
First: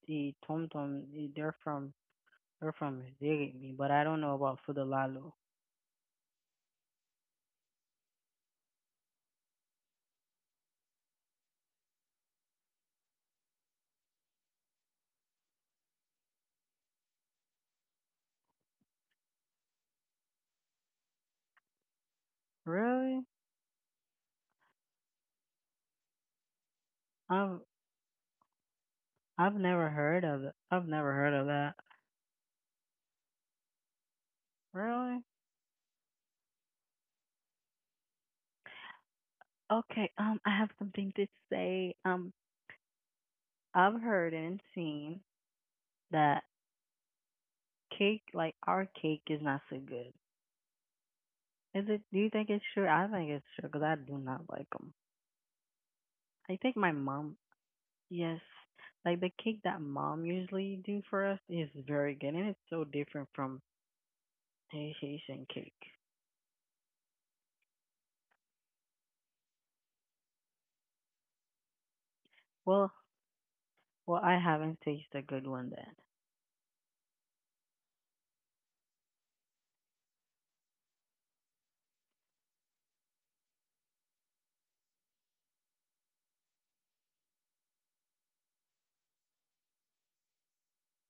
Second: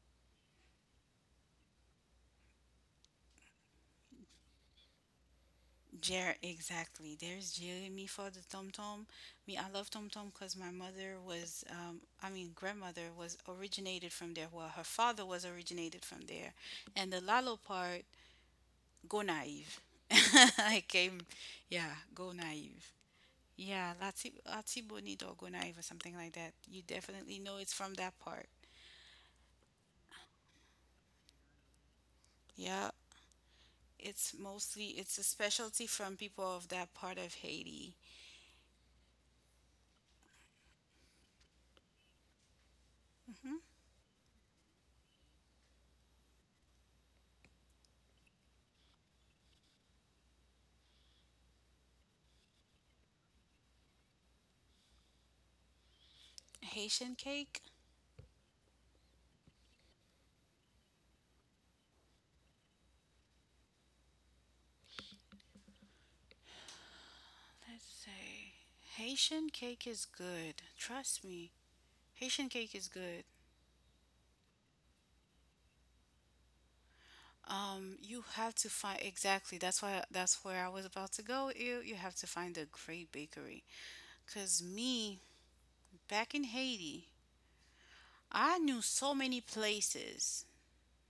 the Tom Tom, eh, they're from Ziggy, but I don't know about Fudalalo. Jer, exactly. There's Jeremy for the tom tom. Me, I love tom tom because my mother was, I mean, grandmother was originated from there. Well, her father was originated from there, and the lalo part go naive. I came, yeah, go naive. Really? Yeah, Lati Bonito or go naive or something like that. You definitely know I've it's from that part. I've never heard of it. I've never heard of that. Yeah, it's mostly, it's a Really? specialty from people of that part of Haiti. Okay. I have something to say. Hmm. I've heard and seen that cake, like our cake, is not so good. Is it? Do you think it's true? I think it's true because I do not like them. I think my Haitian mom. cake. Yes. Like the cake that mom usually do for us is very good and it's so different from Haitian cake. Let's say Haitian cake is good. Trust me, Haitian cake is Well, good. well I haven't tasted a good one You have to find, exactly. That's why. That's where I was about to go. You have to find a great bakery. Cause me, back in Haiti, I knew so many places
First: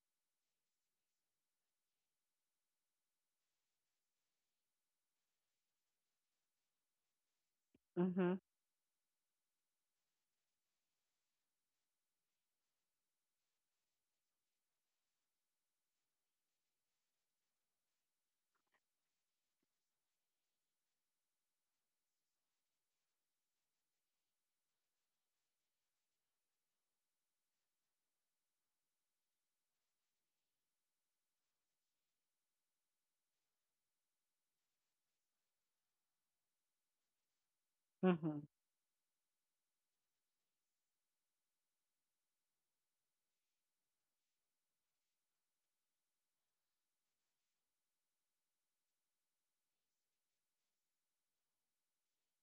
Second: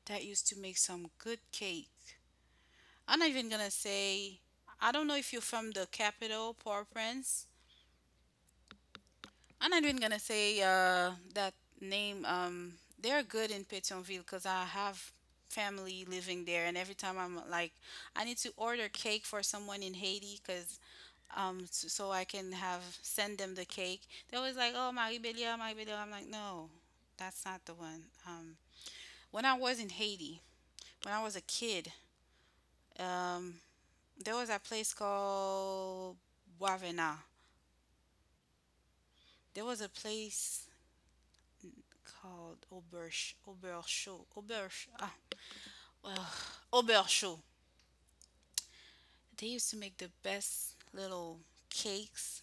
that used to make some good cake. I'm not even gonna say, I don't know if you're from the capital, Port-au-Prince. then. Mhm. I'm not even gonna say that name. They're good in Pétionville because I have family living there, and every time I'm like, I need to order cake for someone in Haiti because so I can have send them the cake. They're always like, "Oh, Marie Belia, Marie Belia." I'm like, "No, that's not the one." When I was in Haiti, when I was a kid, um, there was a place called Boisvenant. Mhm. There was a place called Auberge, ah, ugh, Auberge. They used to make the best little cakes.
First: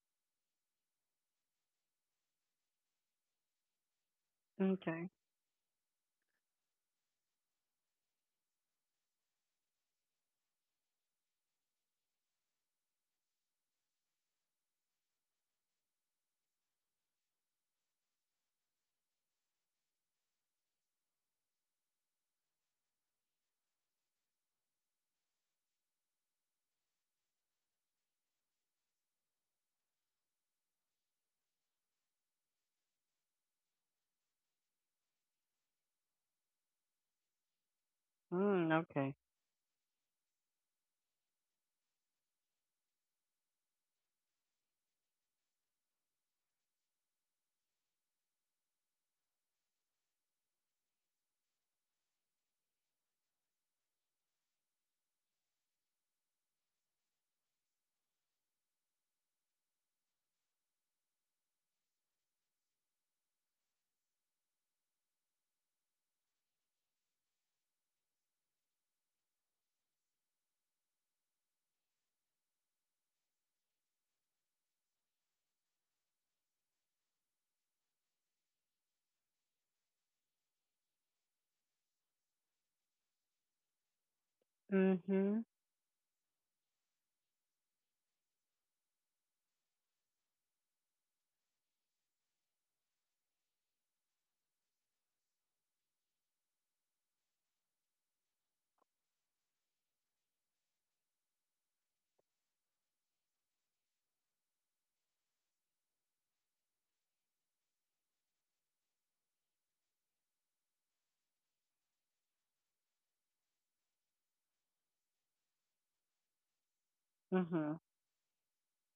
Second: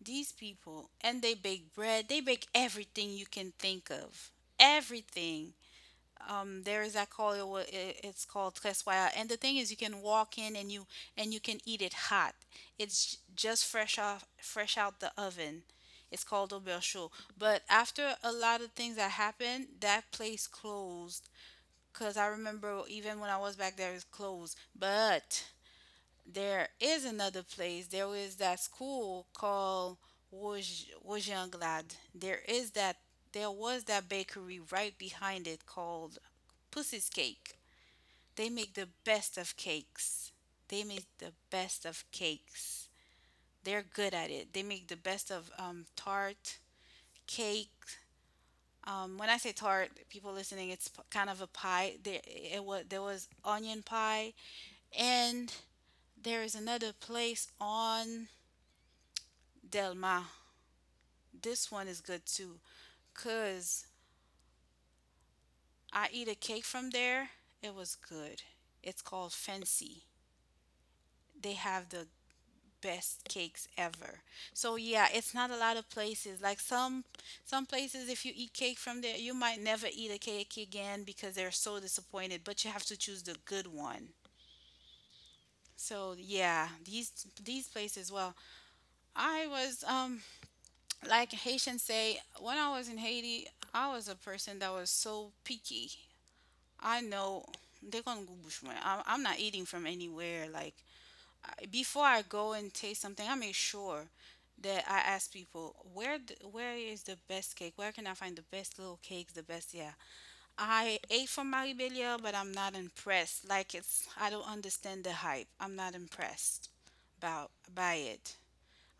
These people, and they bake bread. They bake everything you can think of. Okay. Everything. There is that, call it, it's called tres Guaya. And the thing is, you can walk in and you can eat it hot. It's just fresh off, fresh out the oven. It's called Auberchaux. But after a lot of things that happened, that place closed. Cause I remember even when I was back there, it was closed. But there is another place. There is that school called Wojanglad. There is that. There was that bakery right behind it called Pussy's Cake. They Mm, make the okay. best of cakes. They make the best of cakes. They're good at it. They make the best of tart, cake. When I say tart, people listening, it's kind of a pie. There, it was there was onion pie, and there is another place on Delma. This one is good too. Cause I eat a cake from there. It was good. It's called Fancy. They have the best cakes ever. So yeah, it's not a lot of places. Like, some places if you eat cake from there, you might never eat a cake again because they're so disappointed, but you have to choose the good one. Mhm. So yeah, these places. Well, I was like Haitians say, when I was in Haiti, I was a person that was so picky. I know they're gonna go bush. I'm not eating from anywhere. Like, before I go and taste something, I make sure that I ask people where where is the best cake? Where can I find the best little cakes? The best, yeah. I ate from Maribelia, but I'm not impressed. Like, it's I don't understand the hype. I'm not impressed about Mhm. by it.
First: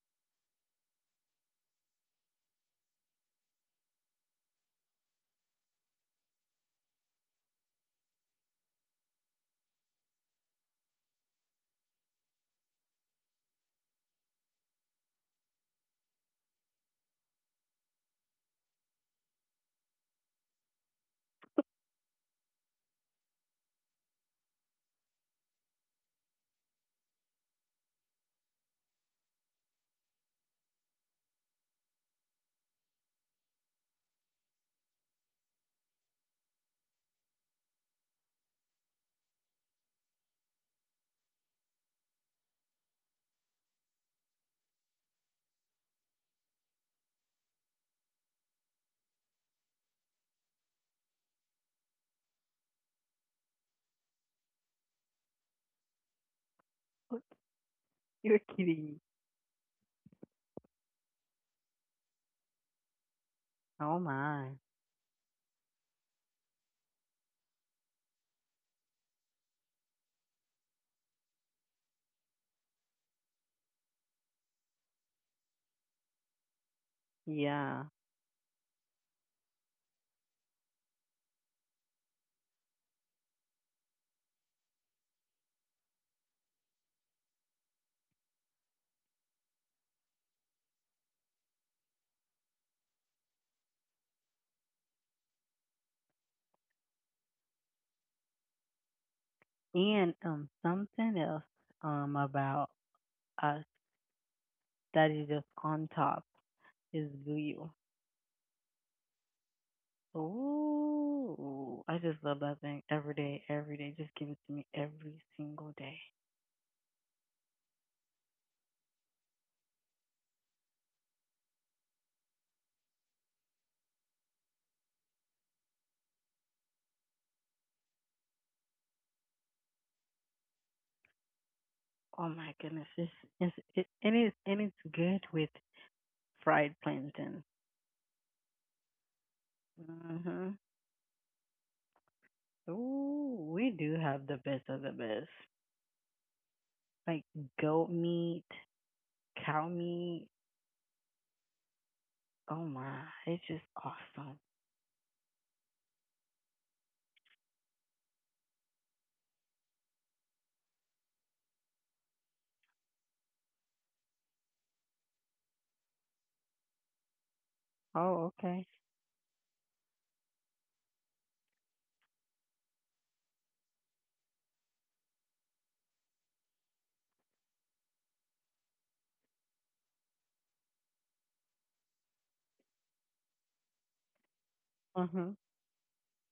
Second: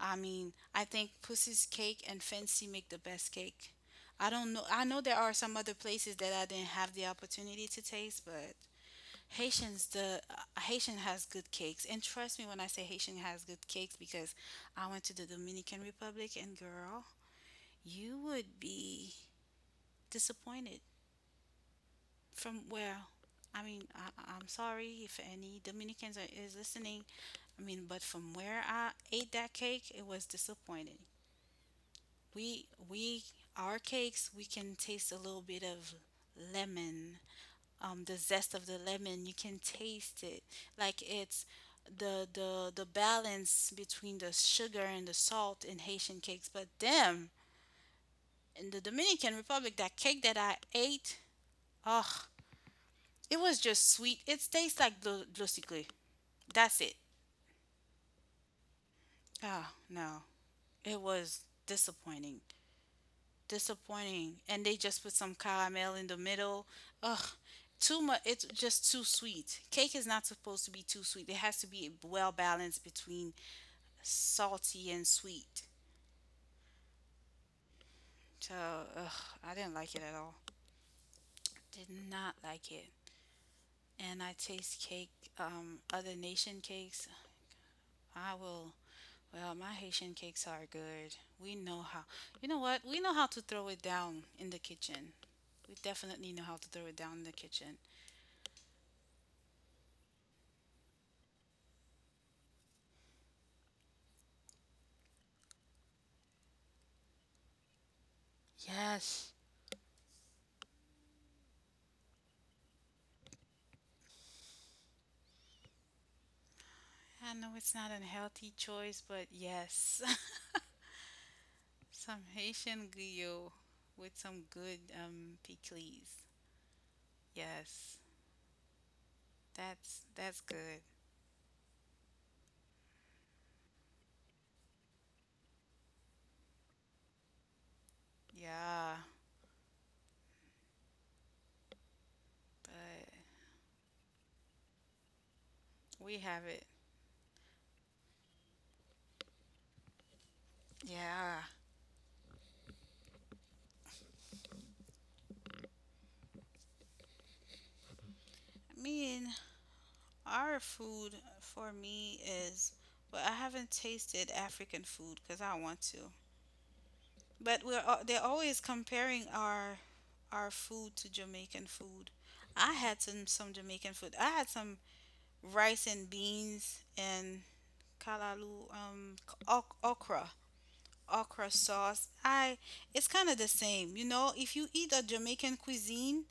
I mean, I think Pussy's Cake and Fancy make the best cake. I don't know. I know there are some other places that I didn't have the opportunity to taste, but Haitians, the Haitian has good cakes, and trust me when I say Haitian has good cakes, because I went to the Dominican Republic, and girl, you would be disappointed from where, I mean, I'm sorry if any Dominicans are, is listening. I mean, but from where I ate that cake, it was disappointing. We our cakes, we can taste a little bit of lemon, the zest of the lemon. You can taste it. Like, it's the the balance between the sugar and the salt in Haitian cakes. But damn, in the Dominican Republic, that cake that I ate, oh, it was just sweet. It tastes like glosicule. That's it. What? You're kidding me. Oh no, it was disappointing. Oh Disappointing, my. and they just put some caramel in the middle. Ugh, too much. It's just too sweet. Cake is not supposed to be too sweet. It has to be well balanced between salty and sweet. Yeah. So ugh, I didn't like it at all. Did not like it. And I taste cake, other nation cakes. I will. Well, my Haitian cakes are good. We know how. You know what? We know how to throw it down in the kitchen. We definitely know how to throw it down in the kitchen. And something else about us that is just on top is blue. Yes. Oh, I just love that thing every day, every day. Just give it to me every single day. I know it's not a healthy choice, but yes. Some Haitian guillot with some good pickles. Yes. That's good. Oh my goodness, it's it, and it's good with fried plantain. Yeah, Mhm. but Ooh, we do have the best of the best, we have it. like goat meat, cow meat. Yeah. Oh my, it's just awesome. I mean, our food for me is, well, I haven't tasted African food because I want to. But they're Oh, always okay. comparing our food to Jamaican food. I had some Jamaican food. I had some rice and beans and kalalu okra sauce. I It's kind of the same, you know. If you eat a Mhm. Jamaican cuisine,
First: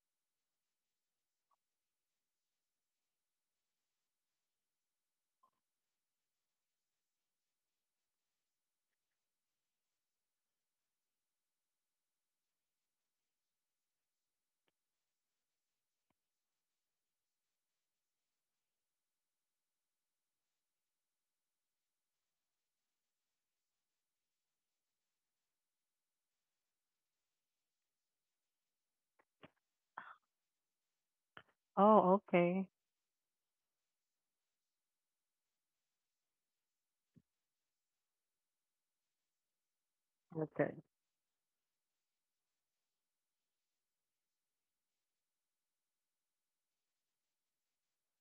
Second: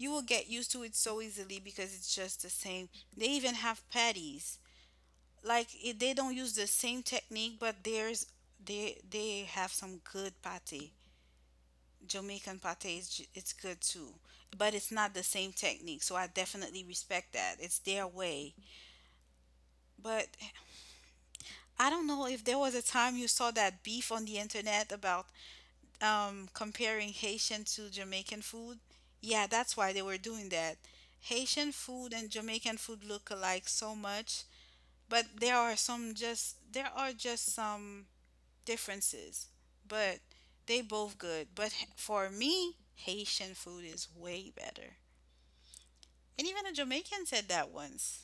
you will get used to it so easily because it's just the same. They even have patties. They don't use the same technique, but there's they have some good pate. Jamaican pate is j- it's good too, but it's not the same technique. So I definitely respect that. It's their way. But I don't know if there was a time you saw that beef on the internet about comparing Haitian to Jamaican food. Yeah, that's why they were doing that. Haitian food Oh, and okay. Jamaican food look alike so much, but there are just some differences, but they Okay, both good. But for me, Haitian food is way better. And even a Jamaican said that once.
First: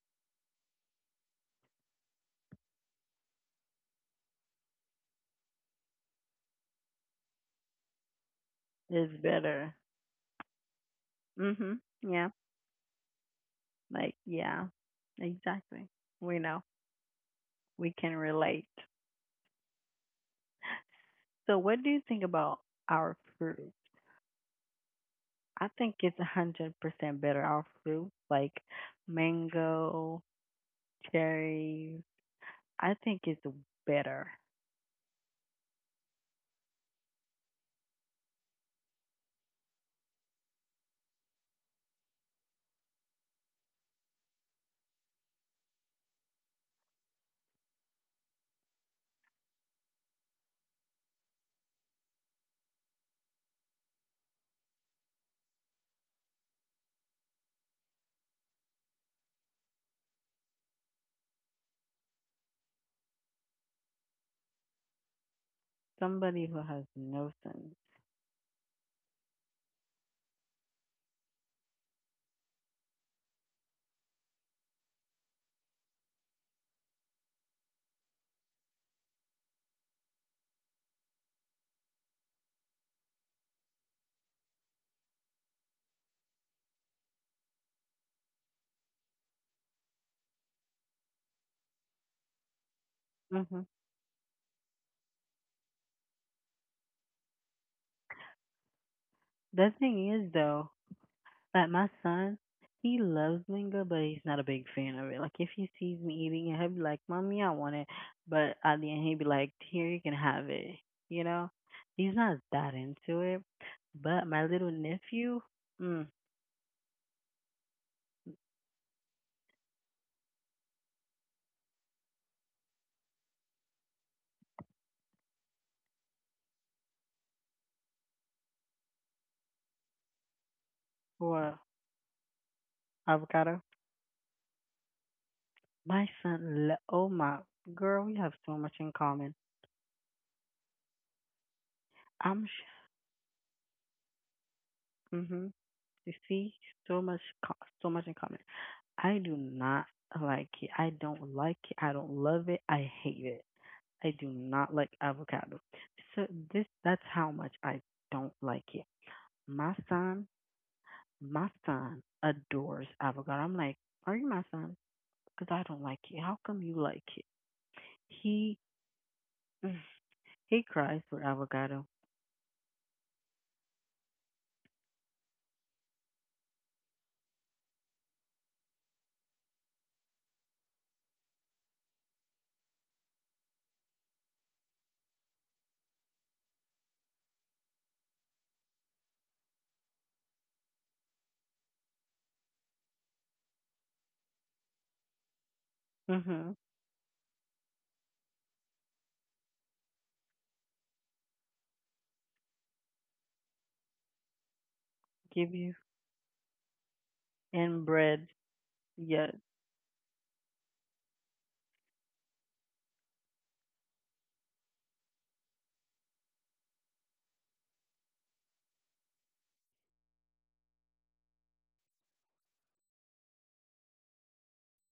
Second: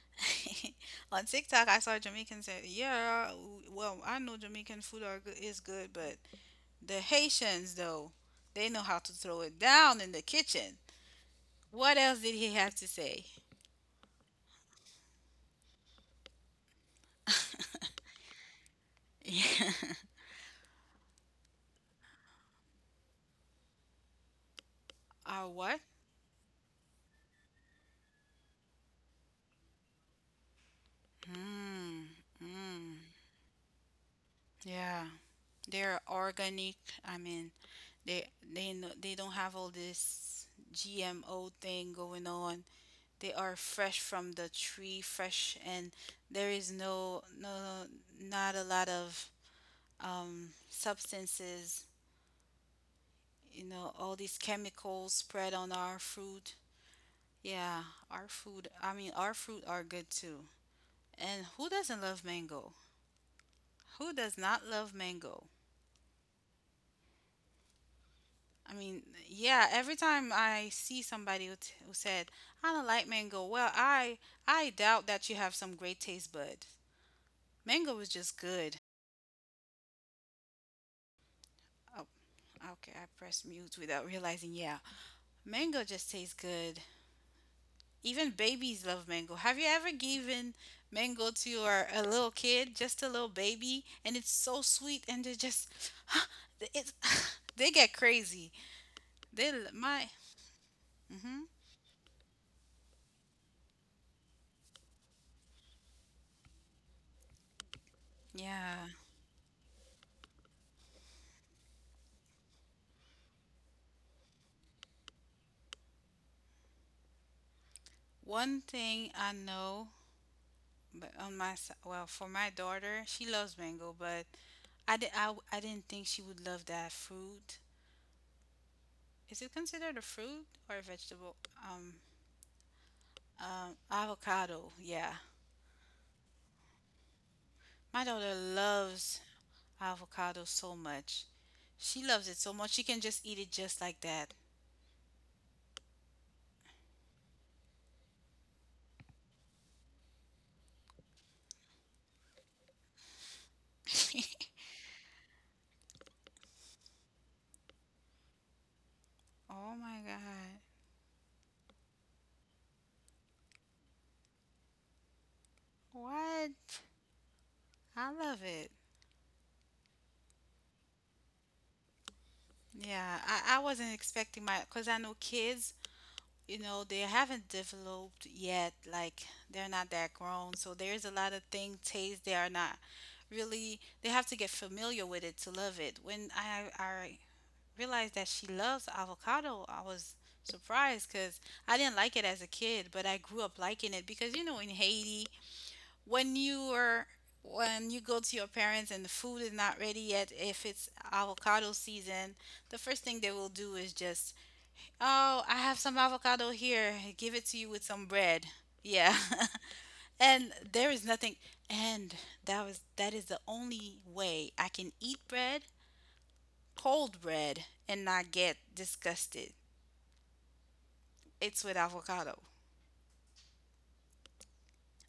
On TikTok, I saw a Jamaican said, "Yeah, well, I know Jamaican food are good, is good, but the Haitians, though, they know how to it's throw it better. down in the kitchen." Mhm. What else Yeah. did he have to say? Like yeah. Exactly. We know. We can relate. So, what do you think about our fruit? Our I what? think it's 100% better our fruit, like mango, cherries. Mm, I mm, think it's better. yeah, they're organic. I mean, they they know, they don't have all this GMO thing going on. They are fresh from the tree, fresh, and there is no not a lot of substances. You know, all these chemicals spread on our fruit. Yeah, our food, I mean, our fruit are good too. And who doesn't love mango? Who does not love mango? Somebody who has no sense. I mean, yeah, every time I see somebody who, who said, "I don't like mango." Well, I doubt that you have some great taste bud. Mango is just good. Oh, okay, I pressed mute without realizing. Yeah. Mango just tastes good. Even babies love mango. Have you ever given mango to your a little kid, just a little Hmm baby, and it's so sweet, and they just, it's, they get crazy. They l- The my, thing is, though, hmm, like my son, he loves mango, but he's not a big fan of it. Like if he sees me eating it, he'll be like, "Mommy, I want it," but at the yeah. end he'll be like, "Here, you can have it." You know, he's not that into it. But my little nephew, mm, One thing I know, but well, for my daughter, she loves mango, but I didn't think she would love that fruit. Is it considered a fruit or a vegetable? for Um, avocado, avocado. Yeah, my son, oh my girl, my we have daughter so much in loves, common. ah, avocado so much. She loves it I'm, so sh- much she can just eat it just like that. mhm, you see, so much, co- so much in common. I do not like it. I don't like it. I don't love it. I hate it. I do not like avocado. So this that's how much I don't like it. My Oh my son, God. my son adores avocado. I'm like, are you my son? Because I don't like it. How What? come you like it? I love He it. he cries for avocado. Yeah, I wasn't expecting my, because I know kids, you know, they haven't developed yet. Like, they're not that grown. So there's a lot of thing taste they are not really, they have to get familiar with it to love it. I realized that she loves avocado, I was surprised because I didn't like it as a kid, but I grew up liking it because you know in Haiti, when Mhm. you are when you go to your parents and the food is not ready yet, if it's avocado season, the first thing they will do is just, oh, I Give have you some avocado here, give it to you with and some bread. bread. Yeah. Yes. and there is nothing and that was that is the only way I can eat bread, cold bread, and not get disgusted. It's with avocado.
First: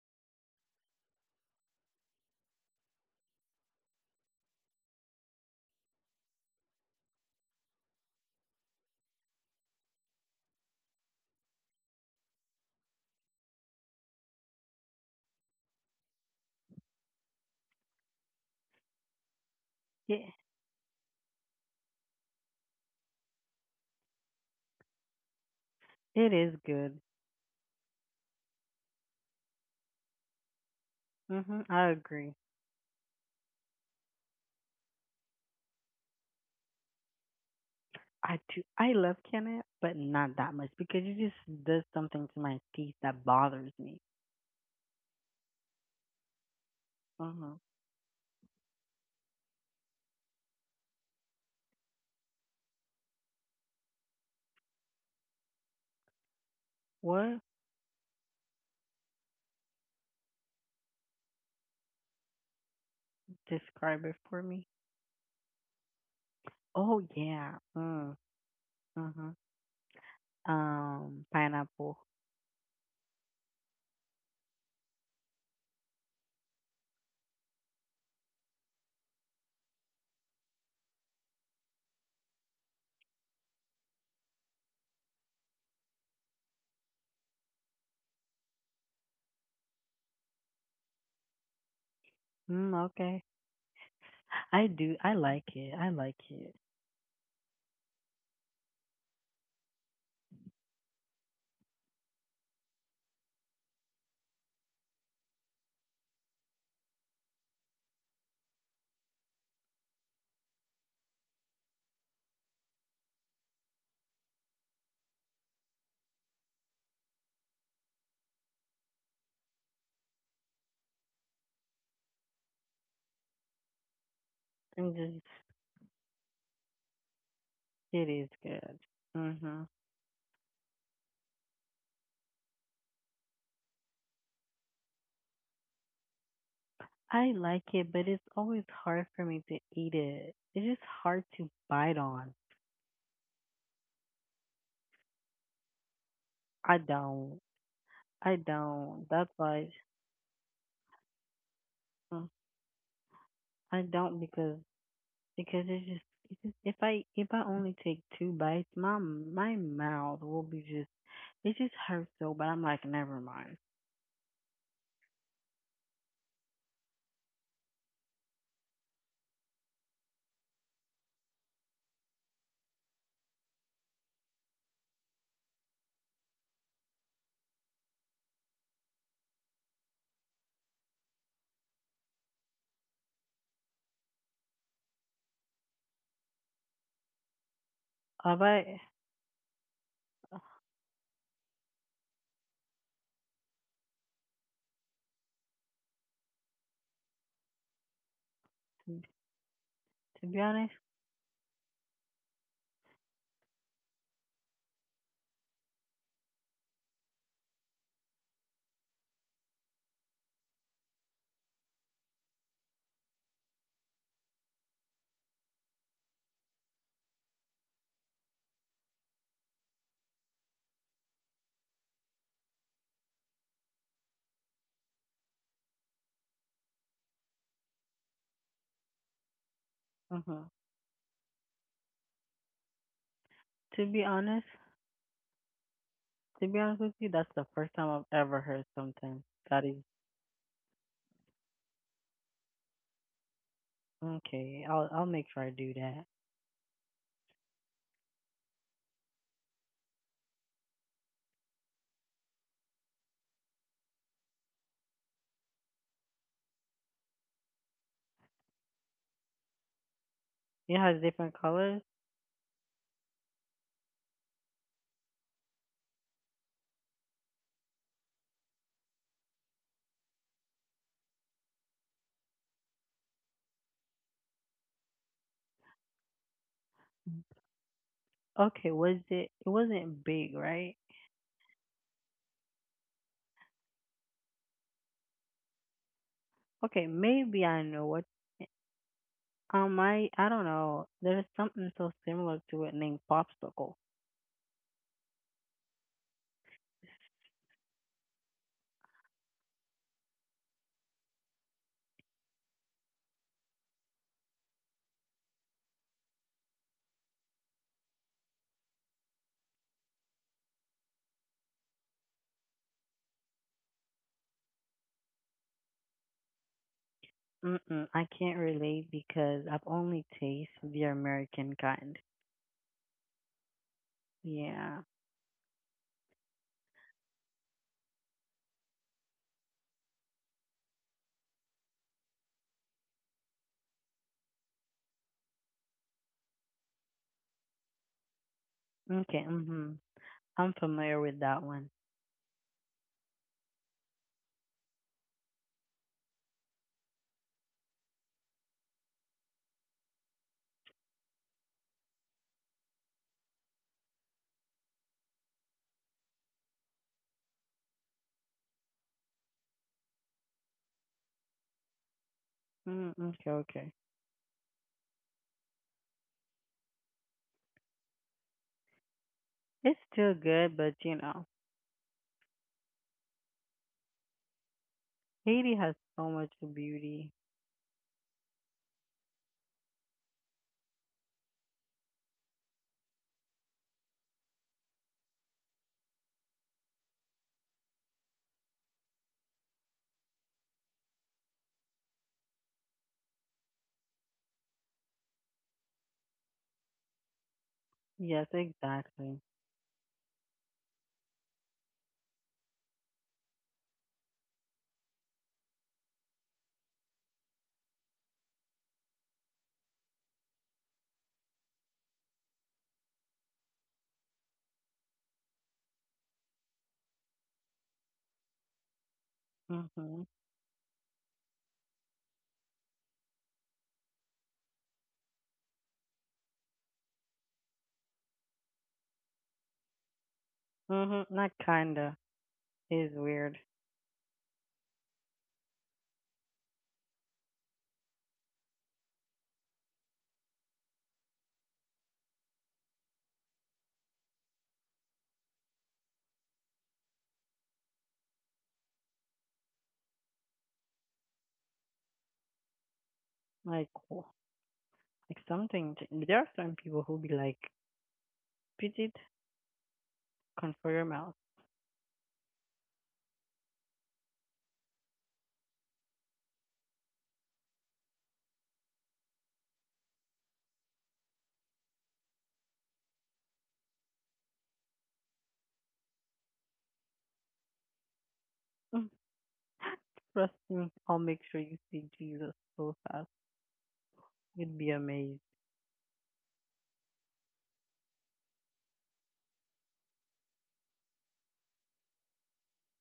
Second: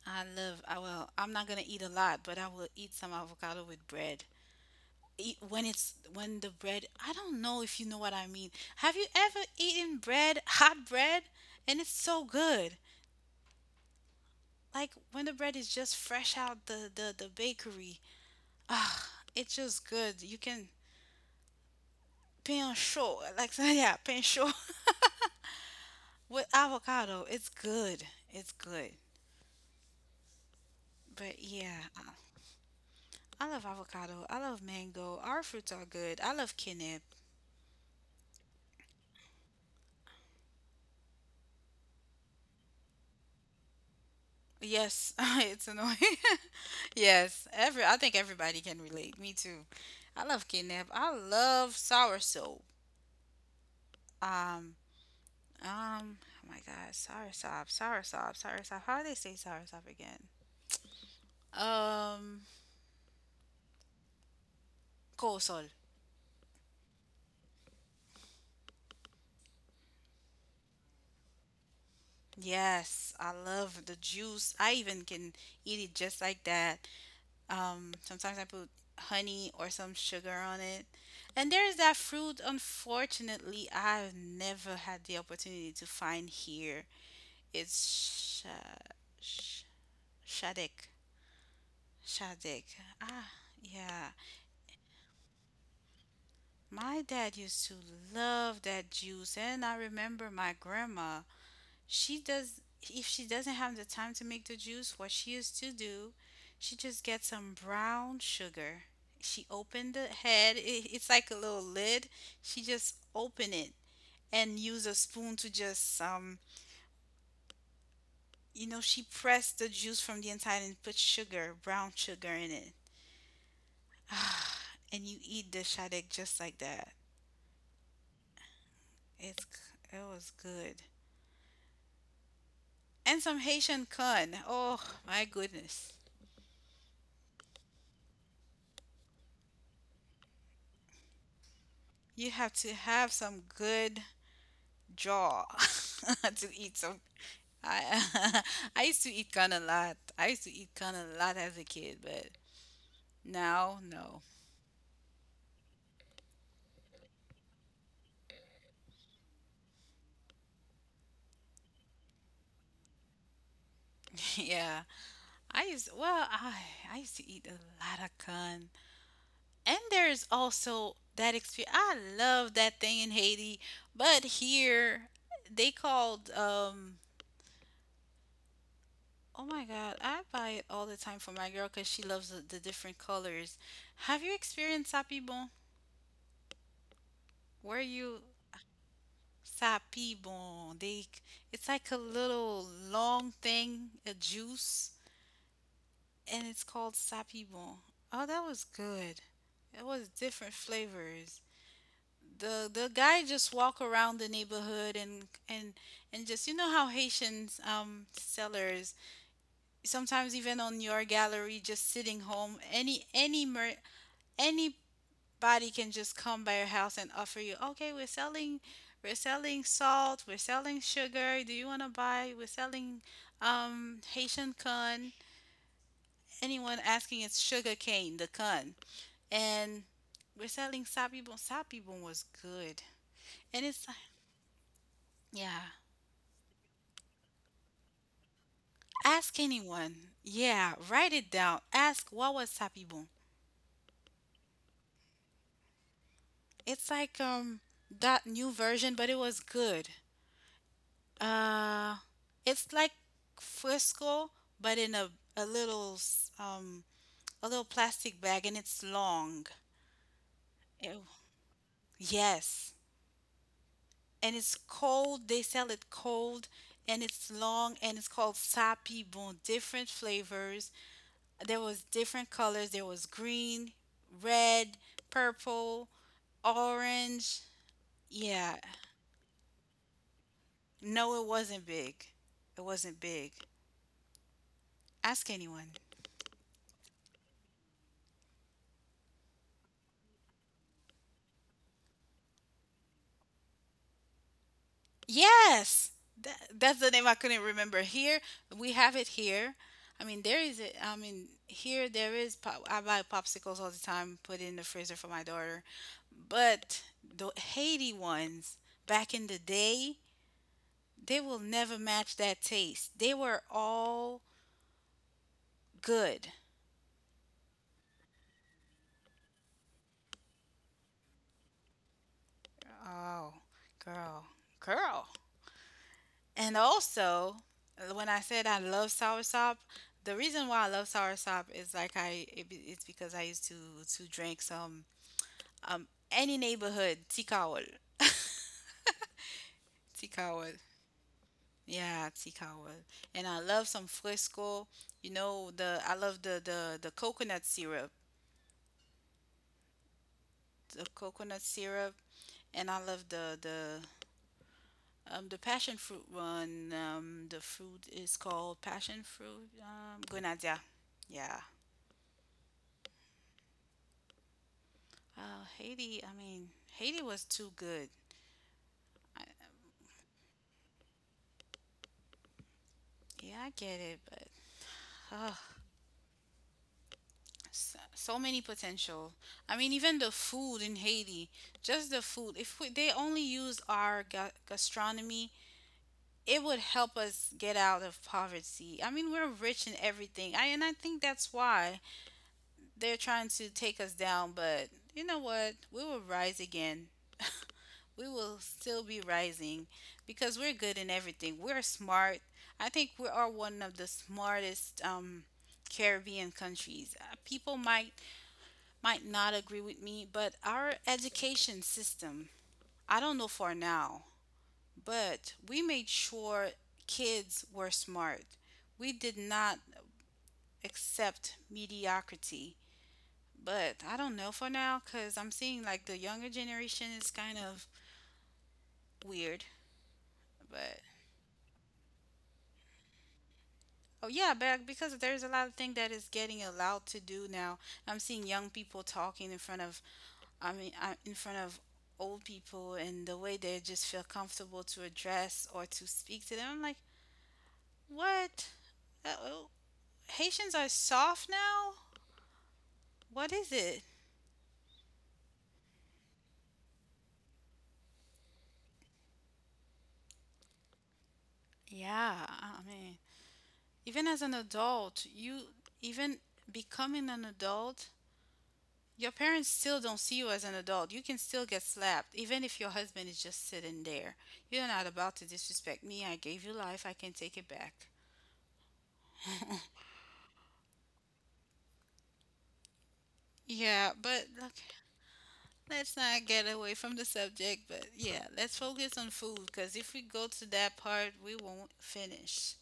I will, I'm not gonna eat a lot, but I will eat some avocado with bread. When the bread, I don't know if you know what I mean. Have you ever eaten bread, hot bread? And it's so good. Like when the bread is just fresh out the bakery. Ah, it's just It, good. Pain chaud, like, yeah, pain chaud it with is good. avocado. It's good. It's good. But Mhm. yeah, I agree. I love avocado. I love mango. Our fruits are good. I love quinoa. I do. I love canned, but not that much because it just does something to my teeth that bothers me. Yes, it's annoying. Mhm. Yes, every I think everybody can relate. Me too. I love kidnap. I love sour soap. Um, oh my God, What? Sour soap. How do they say sour soap again? Um, Describe it for me. kosol. Oh yeah. Mm, huh. Pineapple. Yes, I love the juice. I even can eat it just like that. Sometimes I put honey or some sugar on it. And there is that fruit, unfortunately, I've never had the opportunity to find here. It's sha- sh- shadek. Mm, Shadek. okay. Ah, yeah. I do. I like it. I like it. My dad used to love that juice, and I remember my grandma. She does, if she doesn't have the time to make the juice, what she used to do, she just gets some brown sugar. She opened the head, it, it's like a little lid. She just open it and use a spoon to just, you know, she pressed the juice from the inside and put sugar, brown sugar in it. I'm And just. you eat the shadek just like that. It is good. Mhm. It was good. And some Haitian con. Oh my goodness. I like it, but it's always hard for me to eat it. It's just hard to bite on. You have to have some good jaw to I eat some. don't. I I I don't. used to That's eat kind why of lot. I used to eat kind of lot as a kid, mm, but I now don't no. because it's just. It's just if I only take two bites, my mouth will be just. It just hurts though, but I'm like, never mind. Yeah, I used well I I used to eat a lot of con, and there's also that experience. I love that thing in Haiti, but here they called oh my god, I buy it all the time for my girl because she loves the different colors. Have you experienced sapibon where you. But uh, Sapibon. They It's like a little long thing, a juice, and it's called sapibon. Oh, that was good. It was to be different honest, flavors. The guy just walk around the neighborhood and just you know how Haitians sellers sometimes even on your gallery just sitting home any body can just come by your house and offer you, okay, we're selling salt, we're selling sugar. Do you want to buy? We're selling Haitian con. Anyone asking, it's sugar cane, the con, and uh we're selling sapibon. Sapibon was good, to and be it's like, honest, yeah. to be honest with you, that's the first time I've ever heard something Ask that is anyone. Yeah, write it down. Ask what was sapibon. okay. I'll make sure I do that. It's like that new version, but it was good. Uh, it's like Frisco, but in a a little s- um a little plastic bag, and it's long. It has Ew. different colors. Yes, and it's cold. They sell it cold, and it's long, and it's called Sapi Bon. Different flavors. There was different colors. There was green, red, purple, orange. Okay, Yeah. was it? It wasn't big, right? No, it wasn't big. It wasn't big. Ask anyone. Okay, maybe I know what. I don't know. There's something so similar to it named popsicle. Yes, that's the name I couldn't remember. Here we have it. Here, I mean, there is it. I mean, here there is. I buy popsicles all the time, put it in the freezer for my daughter. But the Haiti ones back in the day, they will never match that taste. They were all good. Mm-mm, I can't relate because I've only tasted the American kind. Oh, girl, Yeah, girl. And also, when I said I love soursop, the reason why I love soursop is it's because I used to drink some any neighborhood tikawal, okay, mhm. I'm tikawal familiar with that one. yeah, tikawal, and I love some frisco, you know the I love the coconut syrup, the coconut syrup, and I love the passion fruit one, the fruit is called passion fruit, grenadilla, yeah. Mm, okay, okay. Wow, Haiti was too good. I, It's still good, but you know, yeah, I get it, but oh, Haiti has so much beauty. so, so many potential. I mean, even the food in Haiti, just the food. If we, they only used our gastronomy, it would help us get out of poverty. I mean, we're rich in everything. I think that's why they're trying to take us down, but you know what? We will rise again. We Yes, will still be exactly. rising because we're good in everything. We're smart. I think we are one of the smartest Caribbean countries. People might not agree with me, but our education system, I don't know for now, but we made sure kids were smart. We did not Mhm. accept mediocrity. But I don't know for now because I'm seeing like the younger generation is kind of weird. But Mhm. Not kinda. It is weird. oh yeah, back because there's a lot of thing that is getting allowed to do now. I'm seeing young people talking in front of in front of old people and the way they just feel comfortable to address or to speak to them. I'm like, "What? Oh, Haitians are soft now? What is Like, it?" w- There are some people who be like, "Bridget, control your mouth. Yeah, I mean, even as an adult, you even becoming an adult, your parents still don't see you as an adult. You can still get slapped, even if your husband is just sitting there. You're not about to disrespect me. I gave you life. I can take it back. Mm, trust me, I'll make sure you see Jesus so fast. Yeah, but You'd be look, amazed. let's not get away from the subject. But yeah, let's focus on food because if we go to that part, we won't finish.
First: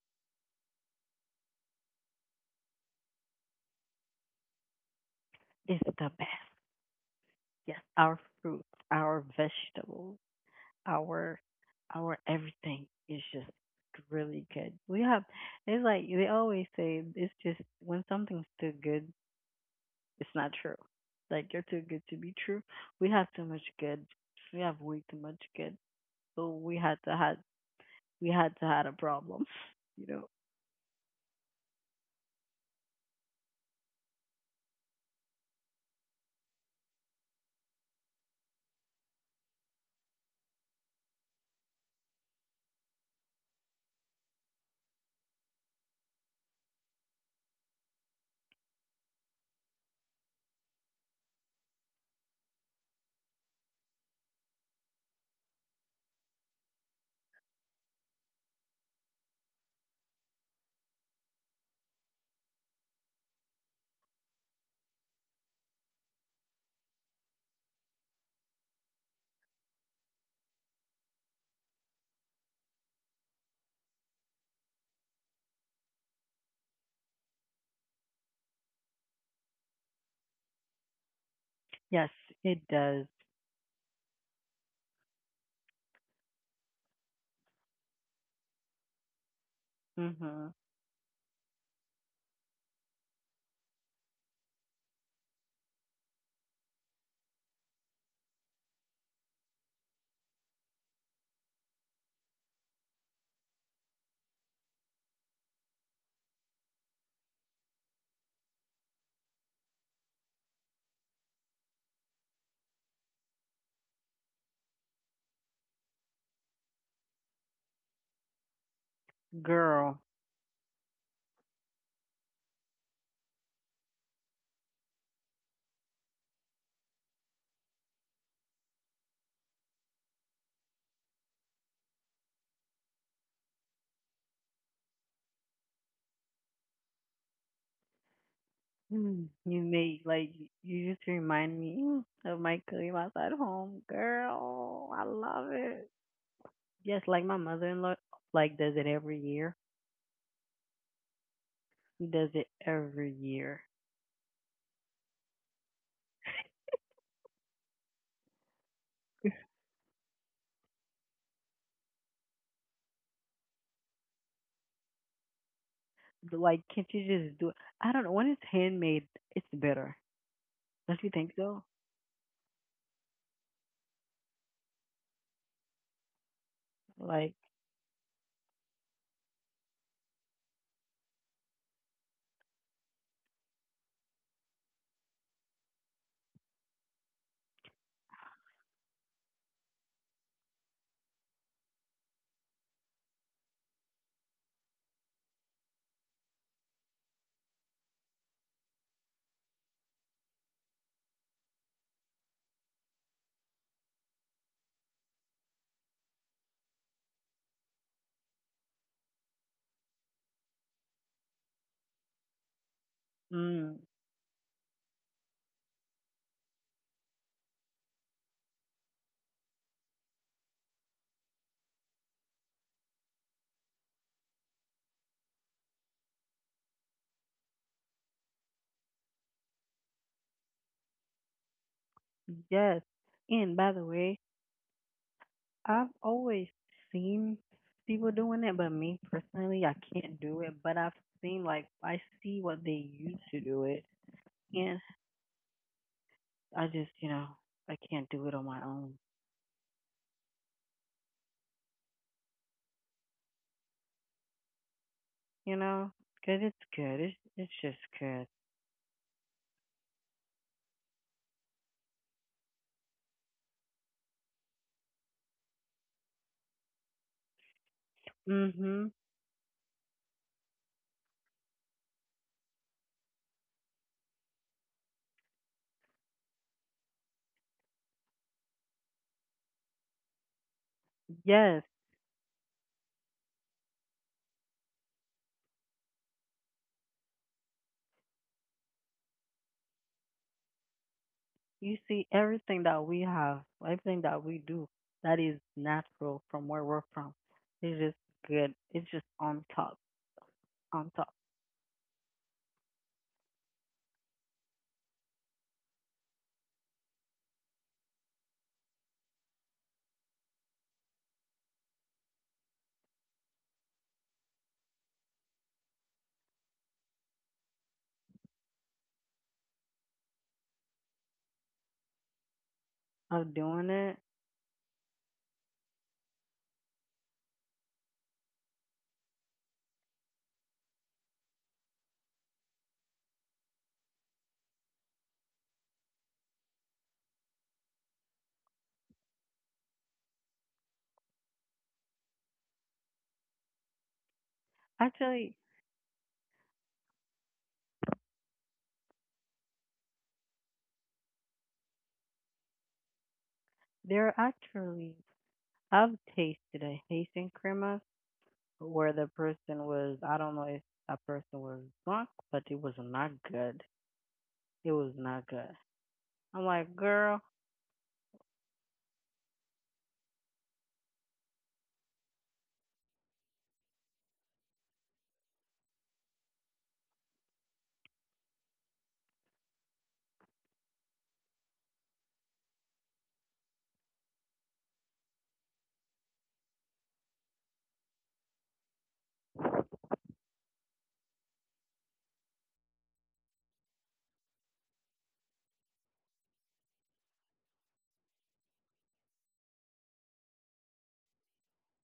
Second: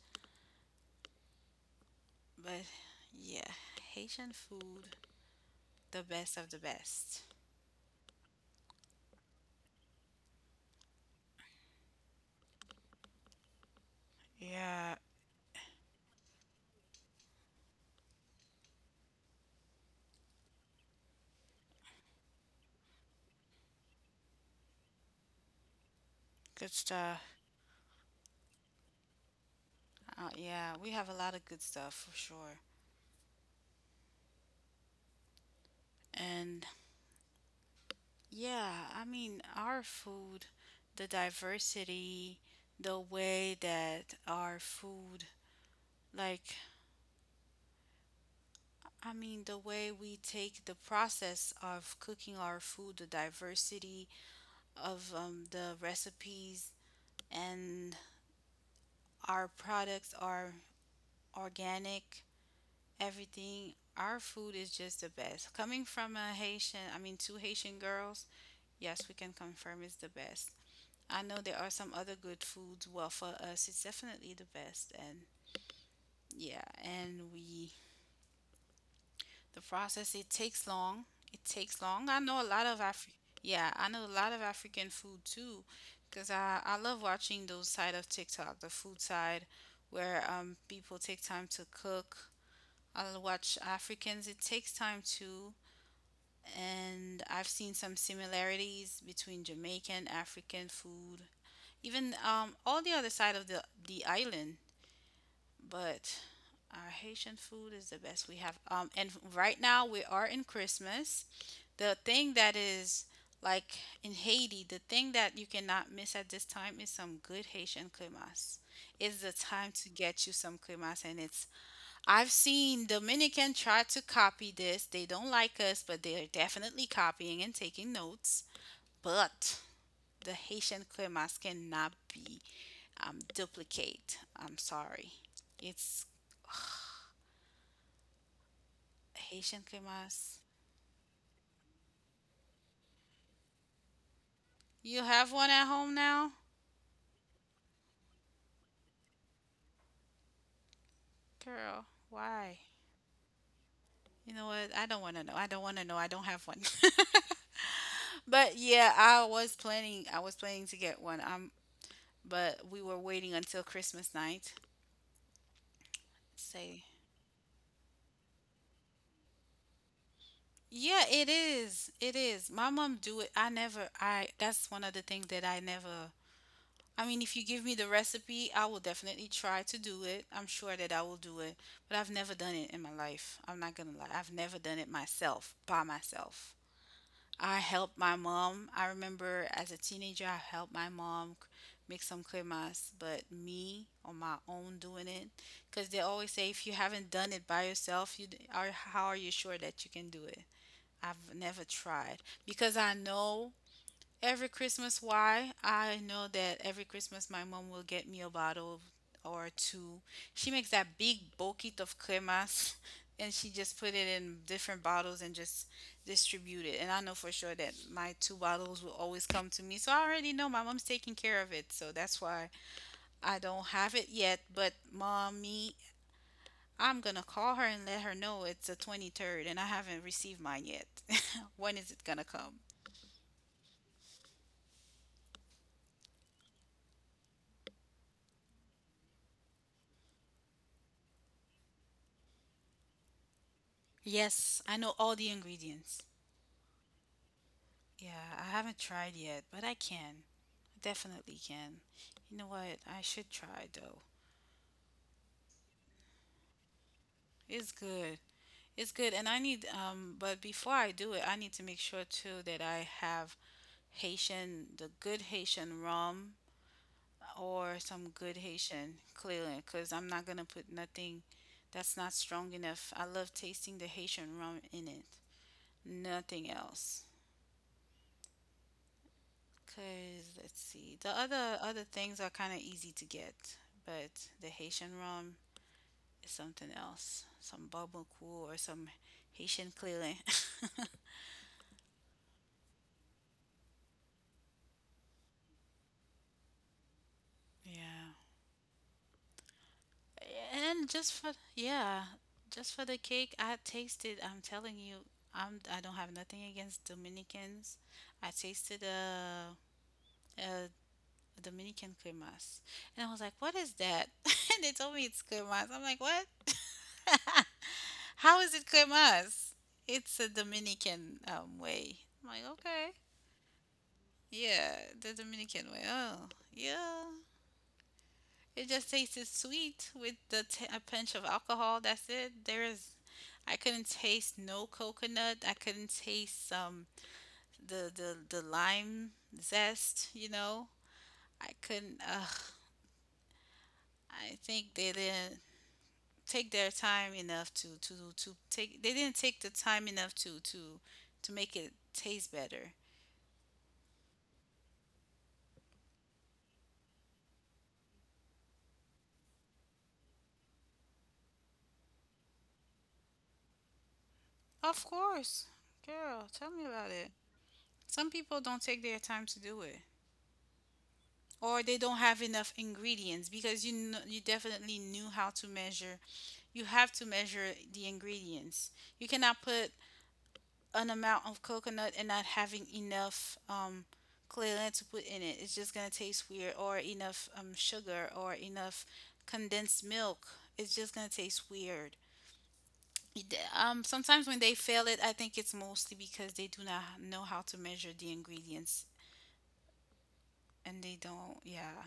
But yeah, Haitian food, It's the the best. best of the best. Yes, our fruits, our vegetables." our our everything is just really good. Yeah, We have It's like they always say it's just when something's too good, it's not true. Like you're too good to be true. We have too much good. We have way too much good. So good stuff. We had to had a problem. You Uh, know. yeah, we have a lot of good stuff for sure. And yeah, I mean, our food, the diversity, the way that our food, like, I mean, the way we take the process of cooking our food, the diversity of the recipes, and our products are organic, everything. Our food is just the best. Coming from a Haitian, I mean, two Haitian girls, yes, we can confirm it's the best. I know there are some other good foods. Well, for us, it's definitely the best. And yeah, and we, the process, it takes long. It takes Yes, long. I know a it lot of does. Yeah, I know a lot of African food too, because I love watching those side of TikTok, the food side, where Mhm. People take time to cook. I'll watch Africans. It takes time too. And I've seen some similarities between Jamaican, African food even all the other side of the island but our Haitian food is the best we have. And right now we are in Christmas. The thing that is like in Haiti, the thing that you cannot miss at this time is some good Haitian cremas. It's the time to Girl. get you some cremas, and it's I've seen Dominican try to copy this. They don't like us, but they are definitely copying and taking notes. But the Haitian cremas cannot be duplicate. I'm sorry. It's Mm, you Haitian made like kumas. you just remind me of my cream outside home, girl. I You have love one at it. home now? Yes, like my mother-in-law, like does it every year. Girl, He does it why? every year. You know what? I don't want to know. I don't want to know. I don't have one. but yeah, I was planning to get one. But we were waiting until Christmas night. Like, Say can't you just do it? I don't know. When it's handmade, it's better. Don't yeah, you it think so? is. It is. My mom do it. I never I that's one of the things that I never I mean, Like, if you give me the recipe, I will definitely try to do it. I'm sure that I will do it, but I've never done it in my life. I'm not gonna lie. I've never done it myself, by myself. I helped my mom. I remember as a teenager, I helped my mom make some cremas, but me on my own doing it, because they always say if you haven't done it by yourself, you d- are how are you sure that you can do it? I've never tried because I know Every Christmas, why? I know that every Christmas my mom will get me a bottle or two. She makes that big bucket of cremas and she mm, just put it in different bottles and just distribute it. And I know for sure that my two bottles will always come to me. So I already know my mom's taking care of it. So that's why I don't have it yet. But mommy, I'm gonna call her and let her know it's the 23rd and I haven't received mine yet. when is it gonna come? yes. And by the way, I've always seen people doing it, but me personally, I can't do it. But I've seen I see what they used to do it, Yes, and I know all the ingredients. I just you know I can't do it Yeah, on I my haven't own. tried yet, but I can. I definitely can. You know what? I should try though. You know, because it's good. It's It's just good. good. It's good, and I need But before I do it, I need to make sure too that I have Haitian, the good Haitian rum, or some good Mhm. Haitian clearly, because I'm not gonna put nothing that's not strong enough. I love tasting the Haitian rum in it. Nothing else. Cause let's see, the other Yes, other things are kind of easy to get, but the Haitian rum is something else. Some bubble cool or some Haitian clearly. you see, everything that we have, everything that we do, that is natural from where we're from. It's just yeah, good. It's just and on top just for yeah, just for the cake, I tasted. I'm telling you, I don't have nothing against Dominicans. I tasted a Dominican cremas, and I was like, what is that? and they told me it's cremas. I'm like, what? How is it cremas? It's a Dominican way. I'm like, okay. of doing it. Yeah, the Dominican way. Oh, yeah. It just tasted sweet with a pinch of alcohol. That's it. There is, I couldn't taste no coconut. I couldn't taste the lime zest. You know, I couldn't. Ugh. I think they Actually, didn't take their time enough to take. They didn't take the time enough to make it taste better. there are actually, I've tasted a Haitian crema where the person was, I don't know if that person was drunk, but it was not good. It Of was not course. good. Girl, I'm tell me like, about it. girl, Some people don't take their time to do it. Or they don't have enough ingredients because you definitely knew how to measure. You have to measure the ingredients. You cannot put an amount of coconut and not having enough clearance to put in it. It's just gonna taste weird. Or enough sugar or enough condensed milk. It's just gonna taste weird. Sometimes when they fail it, I think it's mostly because they do not know how to measure the ingredients and they don't, yeah.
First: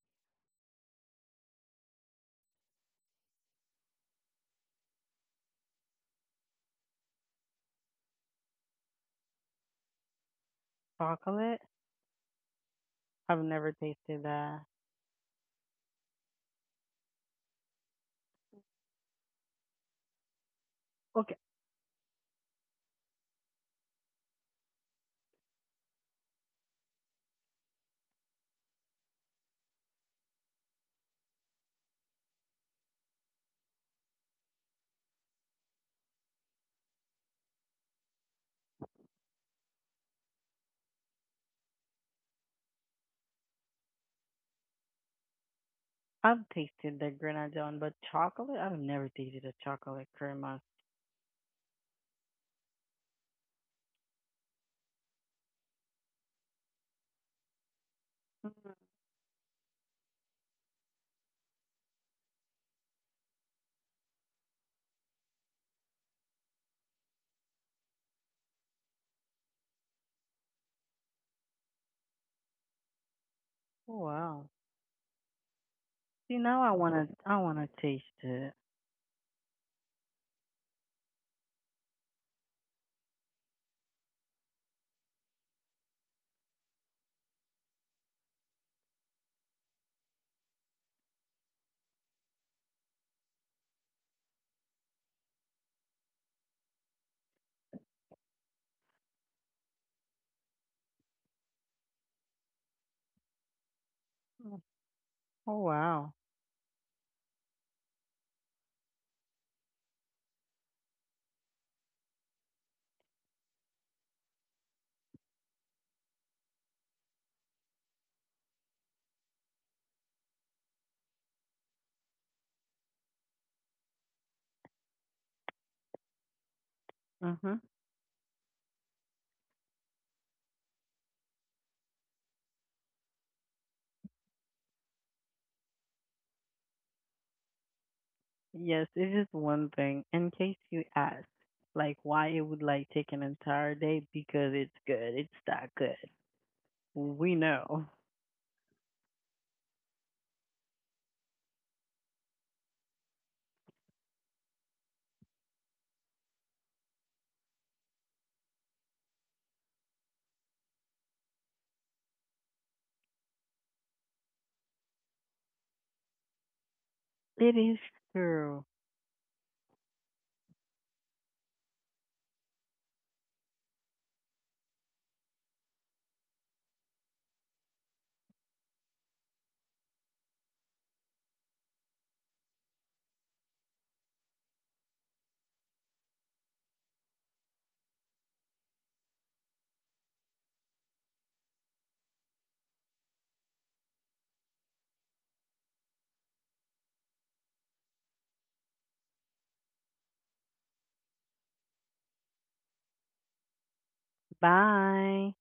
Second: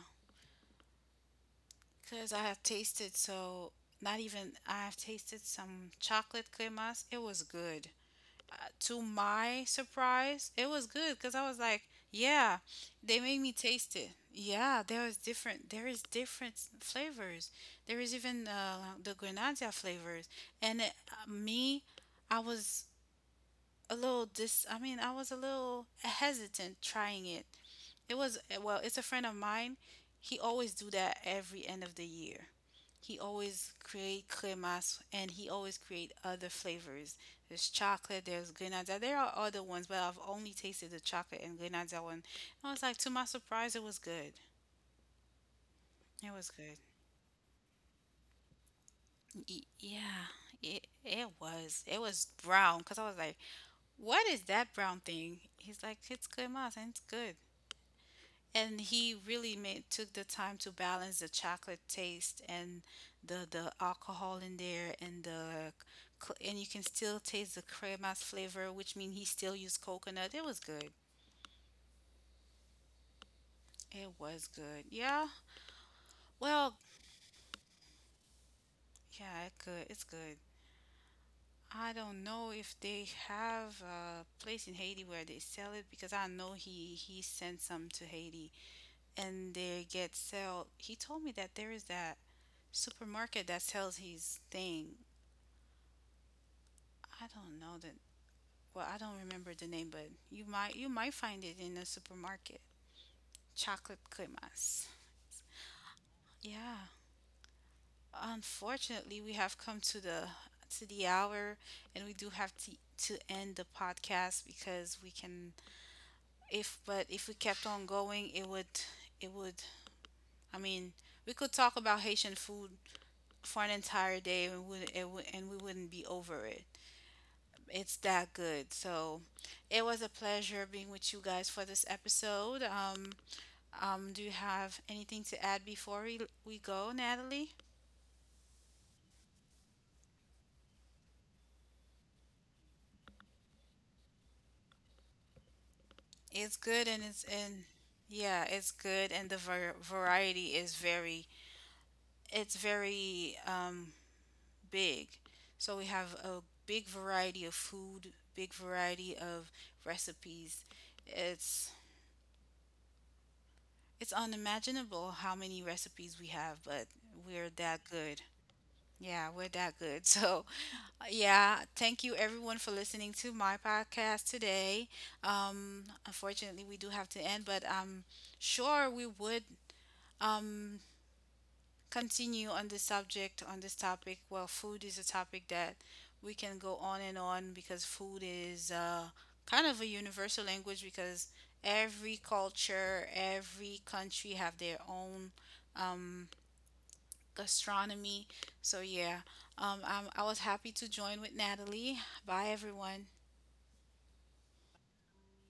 Because I have tasted so, not even, I have tasted some chocolate cremas. It was good. To my surprise, it was good because I chocolate? was like, yeah, they I've made me never taste it. tasted that. Yeah, there is different flavors. There is even the Grenada flavors. And it, Okay, me, I was a little dis I mean, I was a little hesitant trying it. It was well, it's a friend of mine. He always do that every end of the year. He always create cremas and he always create other flavors. There's chocolate, there's grenadilla. There are other ones, but I've only tasted the chocolate and grenadilla one. I was like, to my surprise, it was good. It was I've good. tasted the grenadine, but chocolate? I've never tasted a chocolate Yeah, crema. it was. It was brown because I was like, "What is that brown thing?" He's like, "It's crema's and it's good." And he really made took the time to balance the chocolate taste and the alcohol in there and the and you can still taste the cremas flavor, which means he still used coconut. It was good. Oh It was wow. good, yeah. See now Well, I wanna taste it. yeah, it good, it's good. I don't know if they have a place in Haiti where they sell it because I know he sent some to Haiti and they get sell. He told me that there is that supermarket that sells his thing. I don't know that. Well, I don't remember the name, but you might find it in a supermarket. Chocolate Mm, cremas. oh wow. Yeah. Unfortunately, we have come to the hour, and we do have to end the podcast because we can. If we kept on going, it would it would I mean, we could talk about Haitian food for an entire day, and would it would, and we wouldn't be over it. Mhm. It's that good. So it was a pleasure being with you guys for this episode. Do you have anything to add before we go, Natalie? Yes, it's just one thing. In case you ask, why it would take an entire day because it's good. It's that good. It's good and it's We and know. yeah, it's good and variety is very it's very big. So we have a big variety of food, big variety of recipes. It's it's unimaginable how many recipes we have, but we're It is that good. true. Yeah, we're that good. So, yeah, thank you everyone for listening to my podcast today. Unfortunately, we do have to end, but I'm sure we would um, continue on this subject, on this topic. Well, food is a topic that we can go on and on because food is kind of a universal language because every culture, every country have their own um, gastronomy. So yeah, I was happy to join with Natalie. Bye, everyone. Bye.